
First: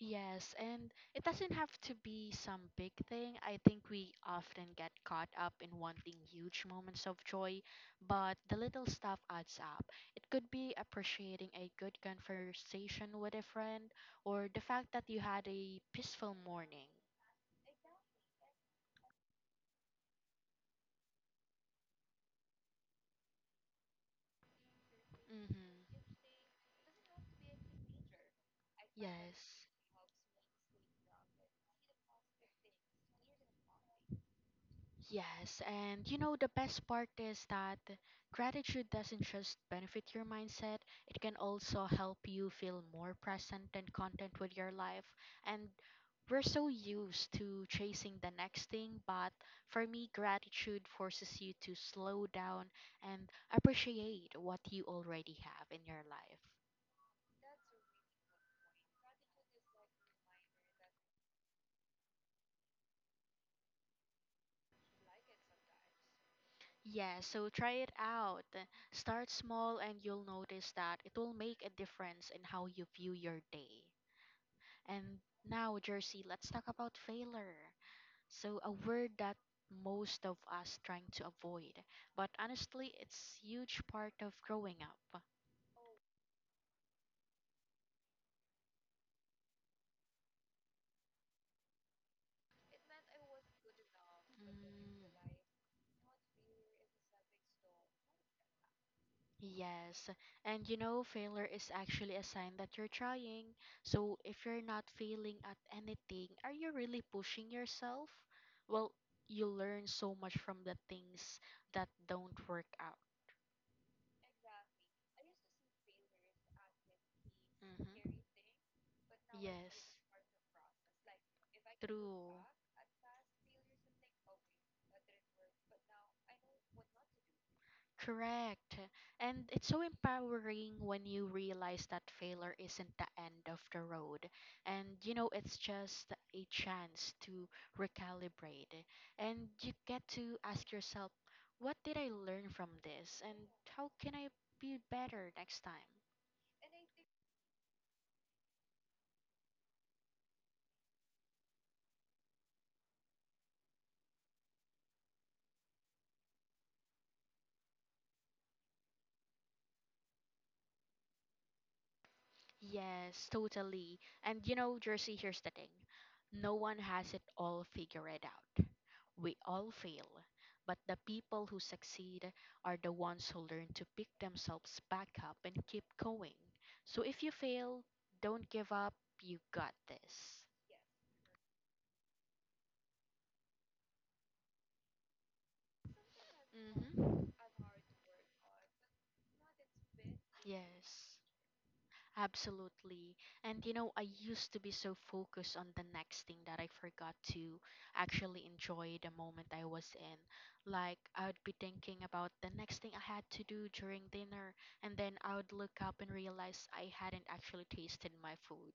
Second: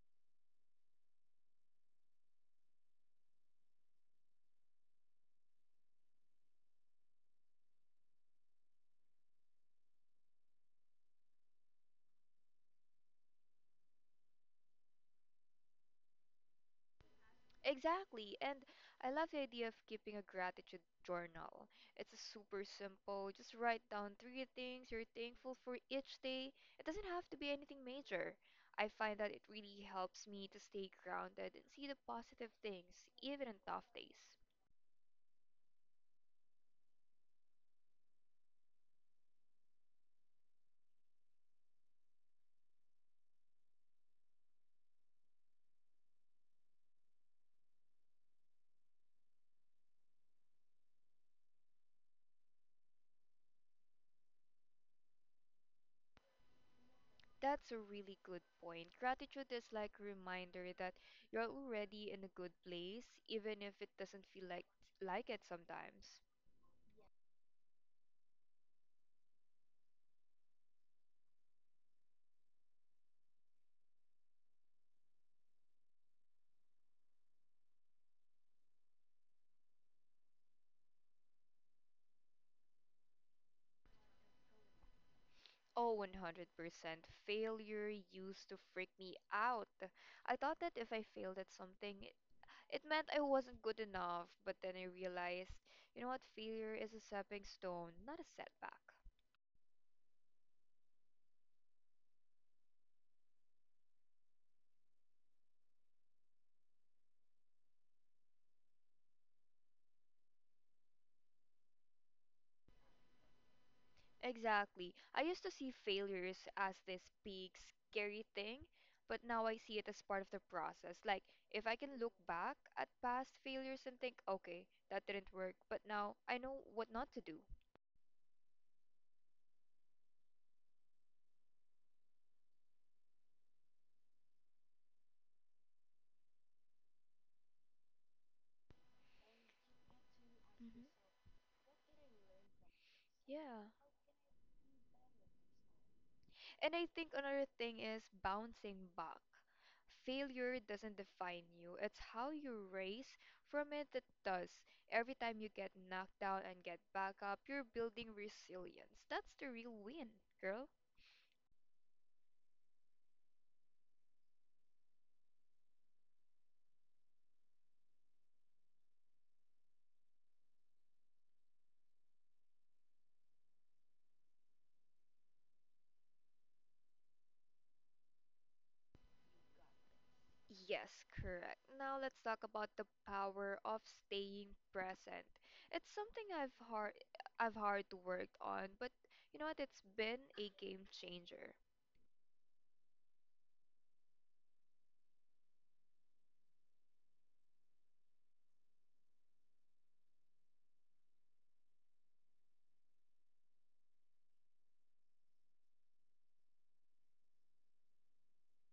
B: Yes, and it doesn't have to be some big thing. I think we often get caught up in wanting huge moments of joy, but the little stuff adds up. It could be appreciating a good conversation with a friend or the fact that you had a peaceful morning.
A: Exactly. And I love the idea of keeping a gratitude journal. It's super simple. Just write down 3 things you're thankful for
B: Mhm.
A: each day. It doesn't have to be anything major. I find that it
B: Yes.
A: really helps me to stay grounded and see the positive things, even on tough days.
B: Yes, and you know, the best part is that gratitude doesn't just benefit your mindset, it can also help you feel more present and content with your life. And we're so used to chasing the next thing, but for me, gratitude forces you to slow down and appreciate what you already have in your life.
A: That's a really good point. Gratitude is like a reminder that you're already in a good place, even if it doesn't feel like it sometimes.
B: Yeah, so try it out. Start small, and you'll notice that it will make a difference in how you view your day. And now, Jersey, let's talk about failure. So, a word that most of us trying to avoid, but honestly, it's huge part of growing up.
A: Oh, 100%. Failure used to freak me out. I thought that if I failed at something, it meant I wasn't good enough, but then I
B: Mm.
A: realized, you know what, failure is a stepping stone, not a setback.
B: Yes, and you know, failure is actually a sign that you're trying. So, if you're not failing at anything, are you really pushing yourself? Well, you learn so much from the things that don't work out.
A: Exactly. I used to see failures as this big,
B: Mm-hmm.
A: scary thing, but now I see it
B: Yes.
A: as part of the process. Like, if I can look
B: True.
A: back at past failures and think, okay, that didn't work, but now I know what not to do.
B: Correct. And it's so empowering when you realize that failure isn't the end of the road. And, you know, it's just a chance to recalibrate. And you get to ask
A: Hmm.
B: yourself, what did I learn from this? And
A: Yeah.
B: how can I be better next time?
A: And I think another thing is bouncing back. Failure doesn't define you, it's how you raise from it that does. Every time you get knocked down and get back up, you're building resilience. That's the real win, girl.
B: Yes, totally. And you know, Jersey, here's the thing. No one has it all figured out. We all fail, but the people who succeed are the ones who learn to pick themselves back up and keep going. So if you fail, don't give up. You got this.
A: Yes, correct. Now let's talk about the power of staying present. It's something
B: Mm-hmm.
A: I've hard to work on, but you know what? It's been a game
B: Yes.
A: changer.
B: Absolutely. And you know, I used to be so focused on the next thing that I forgot to actually enjoy the moment I was in. Like, I would be thinking about the next thing I had to do during dinner, and then I would look up and realize I hadn't actually tasted my food.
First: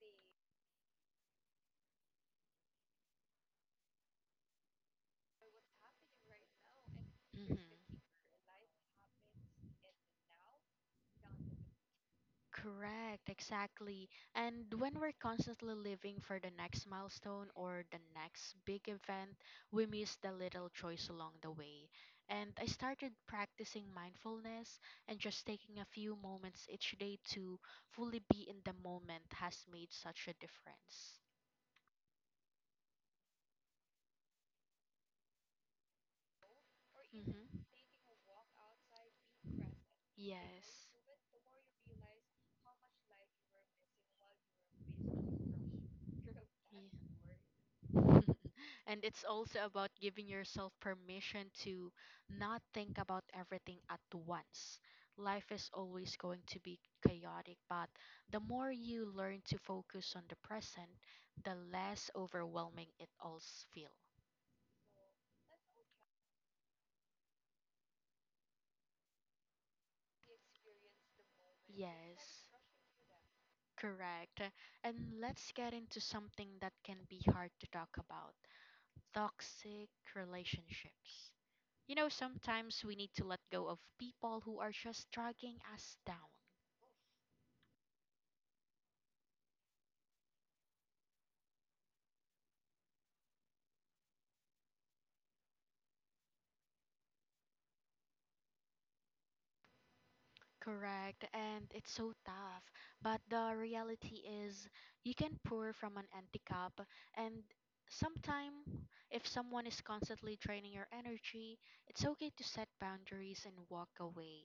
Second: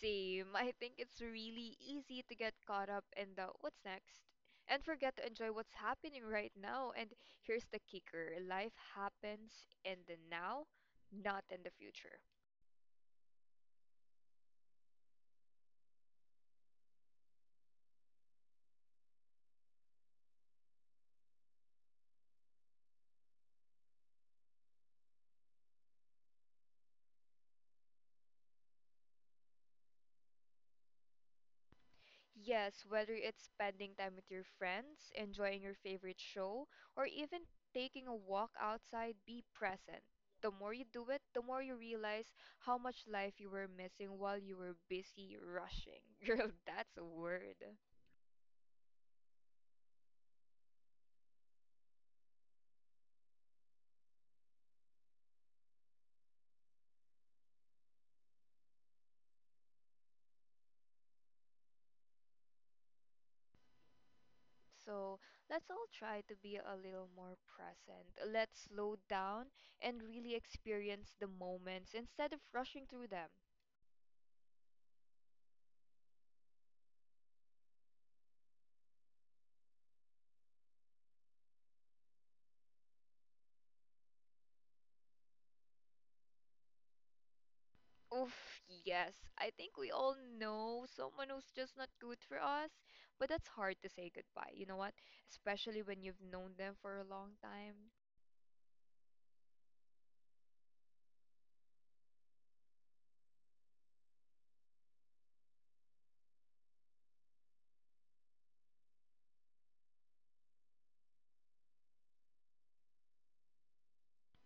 A: Same. I think it's really easy to get caught up in the what's next and forget to enjoy what's happening right now. And
B: Hmm.
A: here's the kicker: life happens in the now, not in the future.
B: Correct, exactly. And when we're constantly living for the next milestone or the next big event, we miss the little joys along the way. And I started practicing mindfulness and just taking a few moments each day to fully be in the moment has made such a difference.
A: Yes, whether it's spending time with your friends, enjoying your favorite show, or
B: Hmm.
A: even taking a walk outside, be present. The more you
B: Yes.
A: do it, the more you realize how much life you were missing while you were busy rushing. Girl, that's a word.
B: And it's also about giving yourself permission to not think about everything at once. Life is always going to be chaotic, but the more you learn to focus on the present, the less overwhelming it all feel.
A: So let's all try to be a little more present. Let's slow down and really experience the moments instead of
B: Yes.
A: rushing through them.
B: Correct. And let's get into something that can be hard to talk about toxic relationships. You know, sometimes we need to let go of people who are just dragging us down.
A: Oof, yes. I think we all know someone who's just not good for us, but that's hard to say goodbye. You know what? Especially when you've known them for a long time.
B: Correct, and it's so tough. But the reality is, you can pour from an empty cup, and sometime, if someone is constantly draining your energy, it's okay to set boundaries and walk away.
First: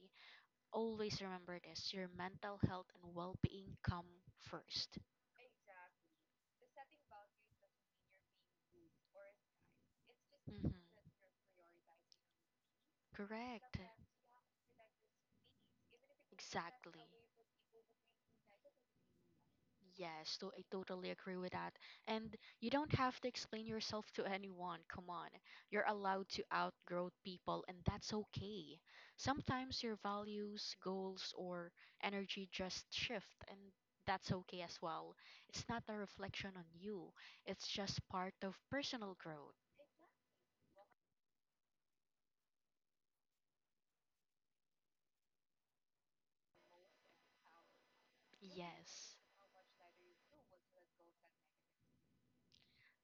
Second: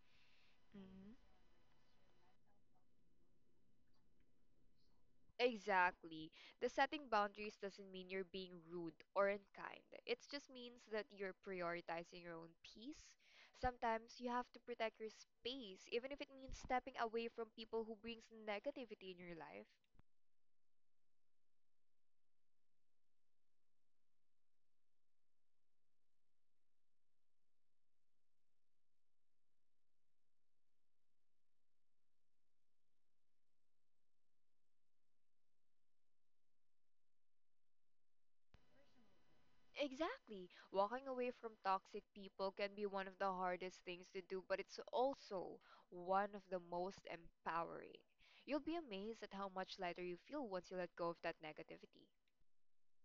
A: Mhm.
B: Always remember this your mental health and well being come first.
A: Exactly. The setting boundaries doesn't mean you're being rude or unkind. It just
B: Hmm.
A: means that you're prioritizing your own peace.
B: Correct,
A: Sometimes you have to protect your space, even if it means
B: exactly.
A: stepping away from people who brings negativity in your life.
B: Yes, to, I totally agree with that. And you don't have to explain yourself to anyone. Come on. You're allowed to outgrow people, and that's okay. Sometimes your values, goals, or energy just shift, and that's okay as well. It's not a reflection on you, it's just part of personal growth.
A: Exactly. Walking away from toxic people can be one of the hardest things to do, but it's also one of the most empowering. You'll be
B: Yes.
A: amazed at how much lighter you feel once you let go of that negativity.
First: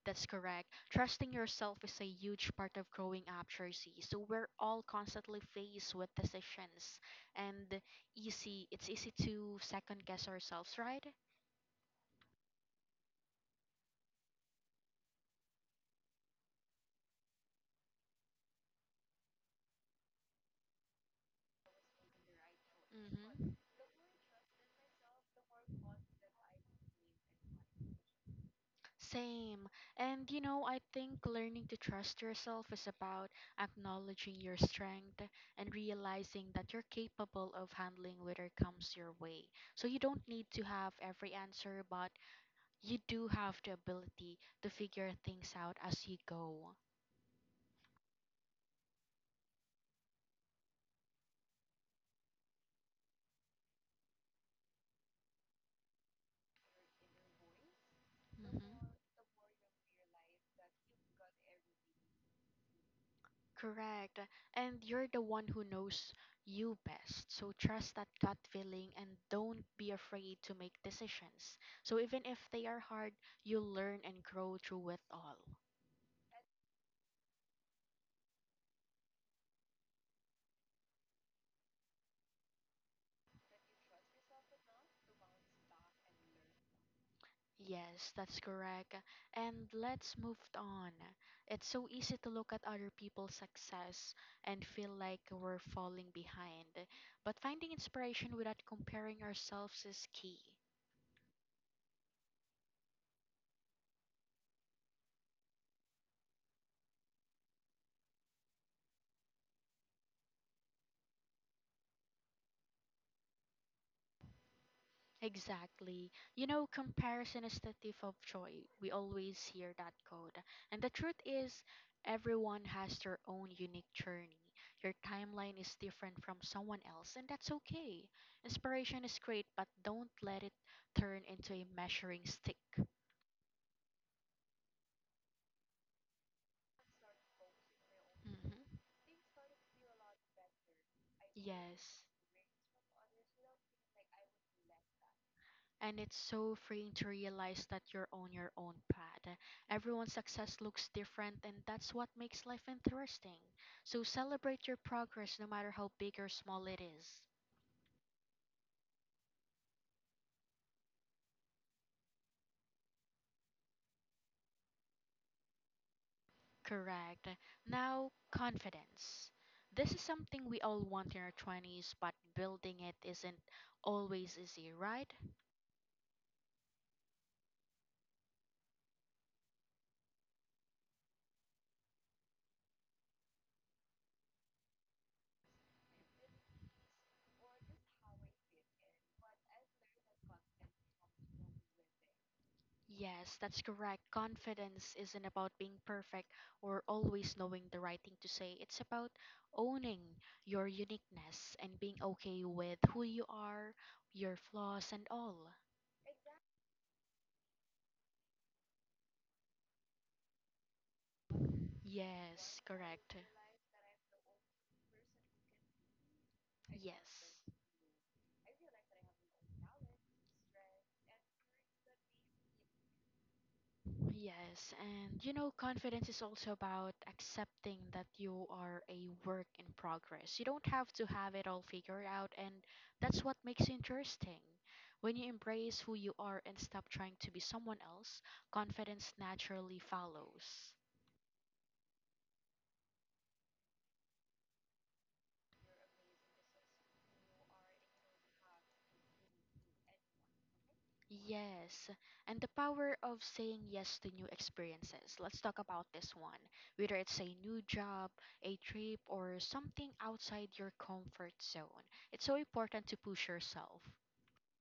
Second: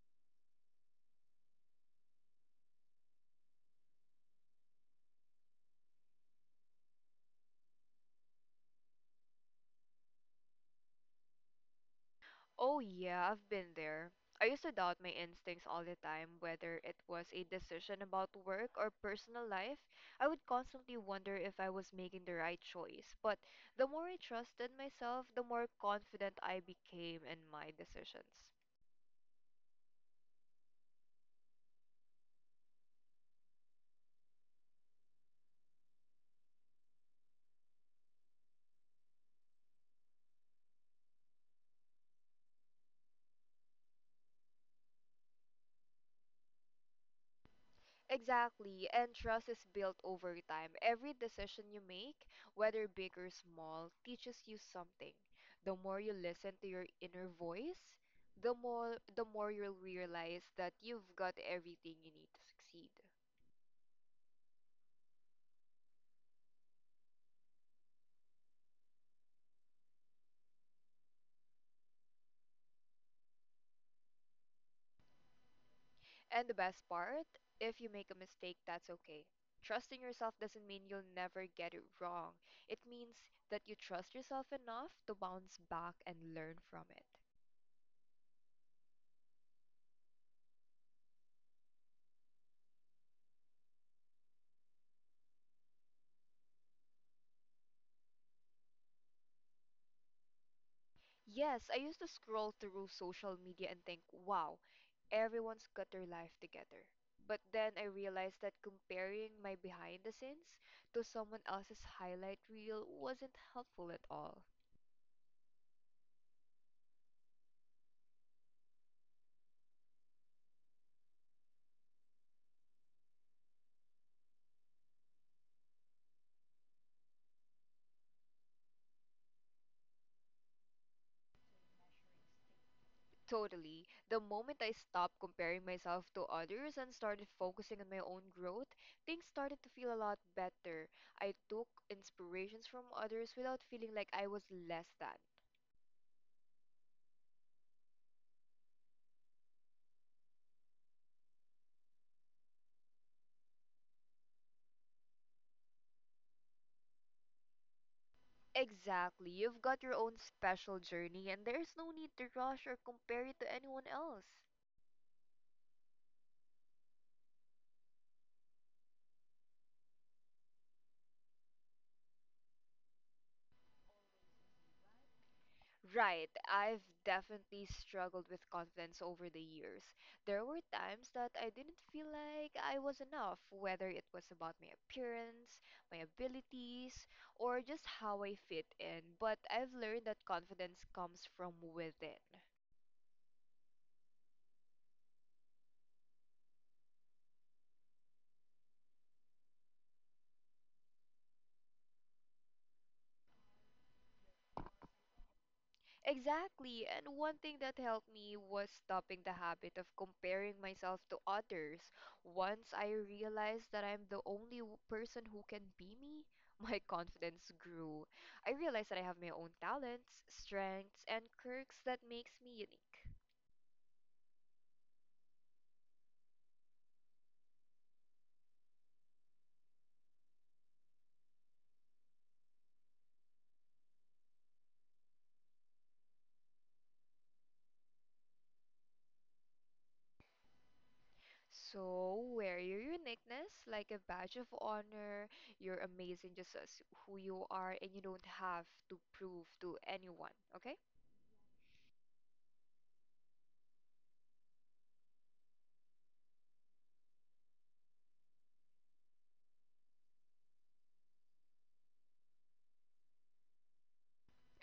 B: That's correct. Trusting yourself is a huge part of growing up, Jersey. So we're all constantly faced with decisions, and easy. It's easy to second guess ourselves, right?
A: Oh, yeah, I've been there. I used to doubt my instincts all the time, whether it was a decision about work or personal life. I would constantly wonder if I was making the right choice. But
B: Mm-hmm.
A: the more I trusted myself, the more confident I became in my decisions.
B: Same. And you know, I think learning to trust yourself is about acknowledging your strength and realizing that you're capable of handling whatever comes your way. So you don't need to have every answer, but you do have the ability to figure things out as you go.
A: Exactly, and trust is built over time. Every decision you make, whether big or small, teaches you something. The more you listen to your inner voice, the
B: Mm-hmm.
A: more the more you'll realize that you've got everything you need to succeed.
B: Correct. And you're the one who knows you best. So trust that gut feeling and don't be afraid to make decisions. So even if they are hard, you learn and grow through it all.
A: And the best part, if you make a mistake, that's okay. Trusting yourself doesn't mean you'll never get it wrong. It means that you trust yourself enough to bounce back and learn from it.
B: Yes, that's correct. And let's move on. It's so easy to look at other people's success and feel like we're falling behind. But finding inspiration without comparing ourselves is key.
A: Yes, I used to scroll through social media and think, wow, everyone's got their life together. But then I realized that comparing my behind the scenes to someone else's highlight reel wasn't helpful at all.
B: Exactly. You know, comparison is the thief of joy. We always hear that quote. And the truth is, everyone has their own unique journey. Your timeline is different from someone else, and that's okay. Inspiration is great, but don't let it turn into a measuring stick.
A: Totally. The moment I stopped comparing myself to others and started focusing on my own growth,
B: Hmm.
A: things started to feel a lot better. I took
B: Yes.
A: inspirations from others without feeling like I was less than.
B: And it's so freeing to realize that you're on your own path. Everyone's success looks different, and that's what makes life interesting. So celebrate your progress no matter how big or small it is.
A: Exactly. You've got your own special journey, and there's no need to rush or compare it to anyone else.
B: Correct. Now, confidence. This is something we all want in our 20s, but building it isn't always easy, right?
A: Right. I've definitely struggled with confidence over the years. There were times that I didn't feel like I was enough, whether it was about my appearance, my abilities, or just how I fit in. But I've learned that confidence comes from within.
B: Yes, that's correct. Confidence isn't about being perfect or always knowing the right thing to say. It's about owning your uniqueness and being okay with who you are, your flaws, and all.
A: Exactly. And one thing that helped me was stopping the habit of comparing myself to others.
B: Yes,
A: Once I
B: correct.
A: realized that I'm the only person who can be me, my
B: Yes.
A: confidence grew. I realized that I have my own talents, strengths, and quirks that makes me unique.
B: Yes, and you know, confidence is also about accepting that you are a work in progress. You don't have to have it all figured out, and that's what makes it interesting. When you embrace who you are and stop trying to be someone else, confidence naturally follows.
A: So wear your uniqueness like a badge of honor. You're amazing just as who you are and you don't have to prove to anyone, okay?
B: Yes, and the power of saying yes to new experiences. Let's talk about this one. Whether it's a new job, a trip, or something outside your comfort zone, it's so important to push yourself.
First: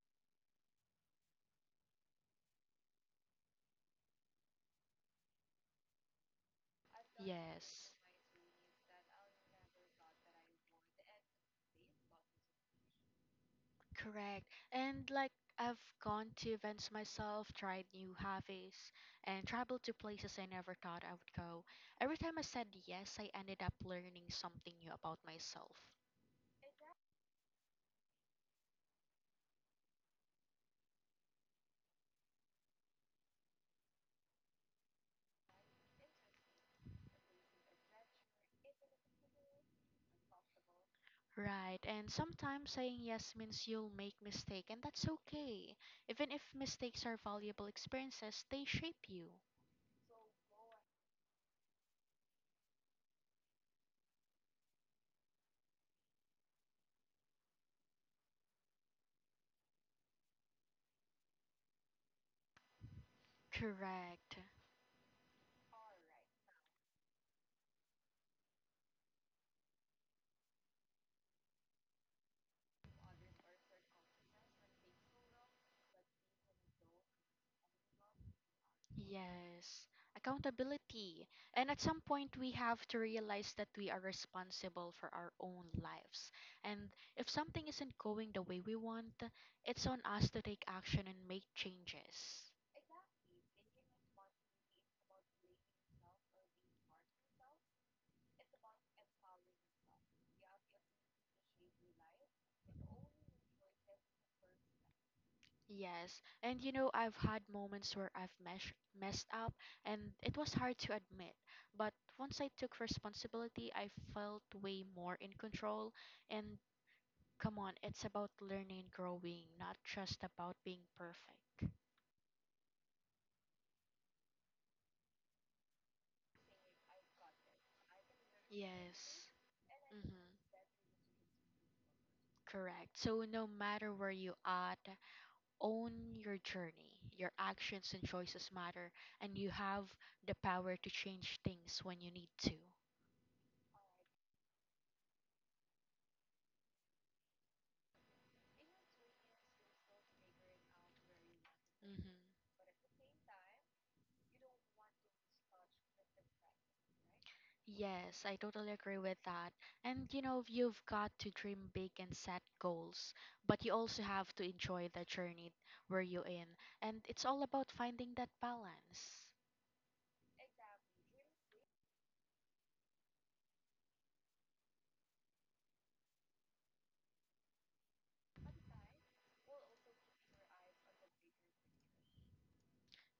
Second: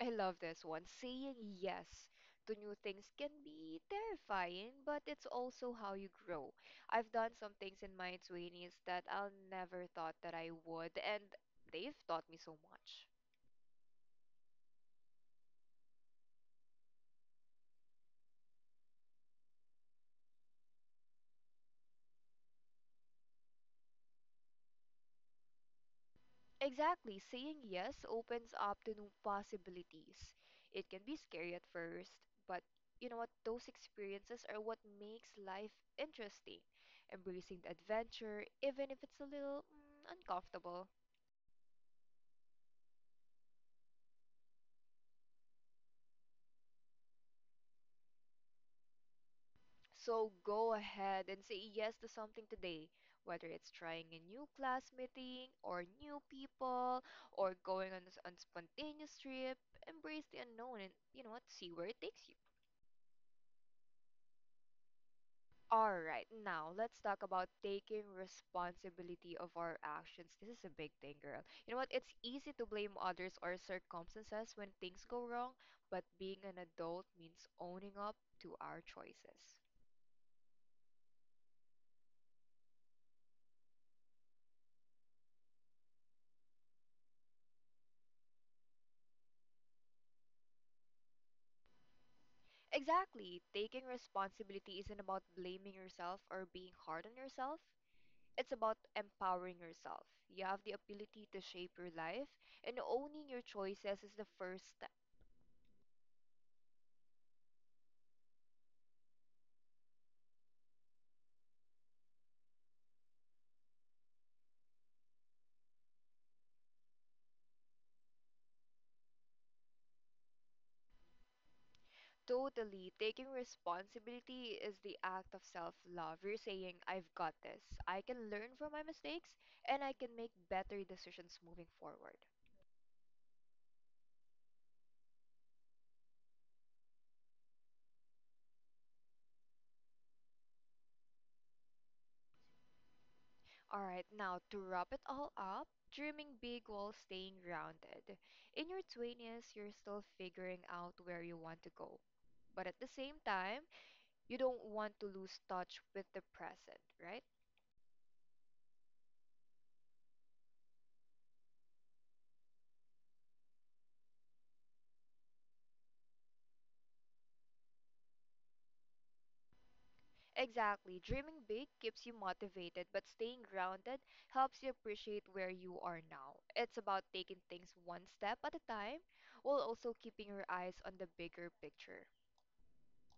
A: I love this one. Saying yes to new things can be terrifying, but it's also how you grow. I've done some things
B: Yes,
A: in my 20s that I'll never thought that I would, and they've taught me so much.
B: correct. And like I've gone to events myself, tried new hobbies, and traveled to places I never thought I would go. Every time I said yes, I ended up learning something new about myself.
A: Exactly, saying yes opens up to new possibilities. It can be scary at first, but you know what? Those experiences are what makes life interesting. Embracing the adventure, even if it's a little uncomfortable.
B: Right, and sometimes saying yes means you'll make mistakes, and that's okay. Even if mistakes are valuable experiences, they shape you.
A: So go ahead and say yes to something today, whether it's trying a new class meeting or new people or going on a spontaneous trip. Embrace the unknown and, you know what, see where it takes you.
B: Correct.
A: All right, now let's talk about taking responsibility of our actions. This is a big thing, girl. You know what? It's easy to blame others or circumstances when things go wrong, but being an adult means owning up to our choices.
B: Yes, accountability. And at some point, we have to realize that we are responsible for our own lives. And if something isn't going the way we want, it's on us to take action and make changes.
A: Exactly. Taking responsibility isn't about blaming yourself or being hard on yourself. It's about empowering yourself. You have the ability to shape your life, and owning your choices is the first step.
B: Yes, and you know, I've had moments where I've messed up, and it was hard to admit. But once I took responsibility, I felt way more in control. And come on, it's about learning and growing, not just about being perfect.
A: Totally. Taking responsibility is the act of self love. You're saying, I've got this. I can learn from my
B: Yes.
A: mistakes, and I
B: Mm-hmm.
A: can make better decisions moving forward.
B: Correct. So no matter where you are, own your journey. Your actions and choices matter, and you have the power to change things when you need to.
A: All right, now to wrap it all up, dreaming big while staying grounded. In your 20s, you're still figuring out where you want to go.
B: Mm-hmm.
A: But at the same time, you don't want to lose touch with the present, right?
B: Yes, I totally agree with that. And you know, you've got to dream big and set goals, but you also have to enjoy the journey where you're in. And it's all about finding that balance.
A: Exactly. Dreaming big keeps you motivated, but staying grounded helps you appreciate where you are now. It's about taking things one step at a time, while also keeping your eyes on the bigger picture.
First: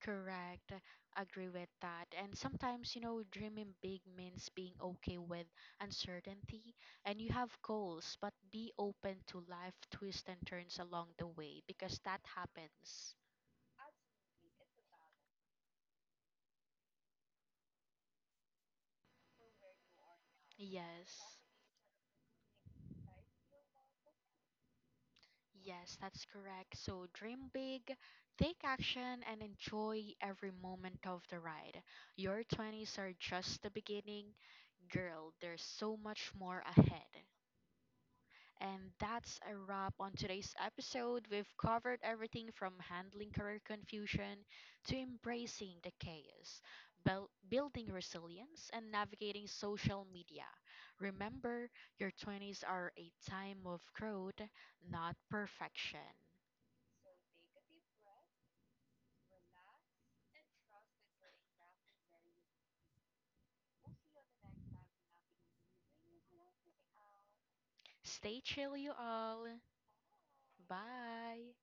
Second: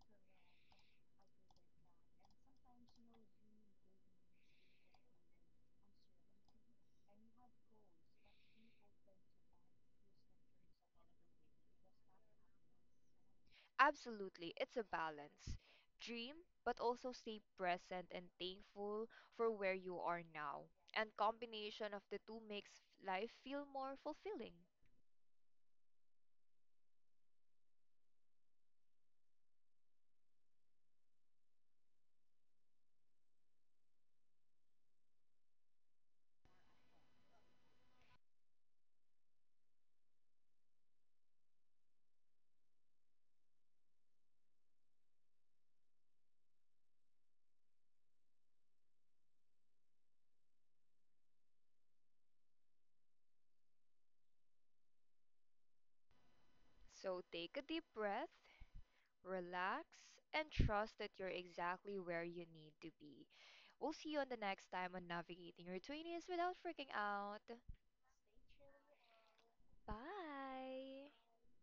B: Correct. Agree with that. And sometimes, you know, dreaming big means being okay with uncertainty and you have goals, but be open to life twists and turns along the way because that happens.
A: Absolutely, it's a balance. Dream, but also stay present and thankful for where you are now. And
B: Yes.
A: combination of the two makes life feel more fulfilling.
B: Yes, that's correct. So dream big, take action, and enjoy every moment of the ride. Your 20s are just the beginning. Girl, there's so much more ahead. And that's a wrap on today's episode. We've covered everything from handling career confusion to embracing the chaos, building resilience, and navigating social media. Remember, your 20s are a time of growth, not perfection.
A: So take a deep breath, relax, and trust that you're exactly where you need to be. We'll see you on the next time on Navigating Your 20s without freaking out.
B: Stay chill, you all.
A: Bye!
B: Bye.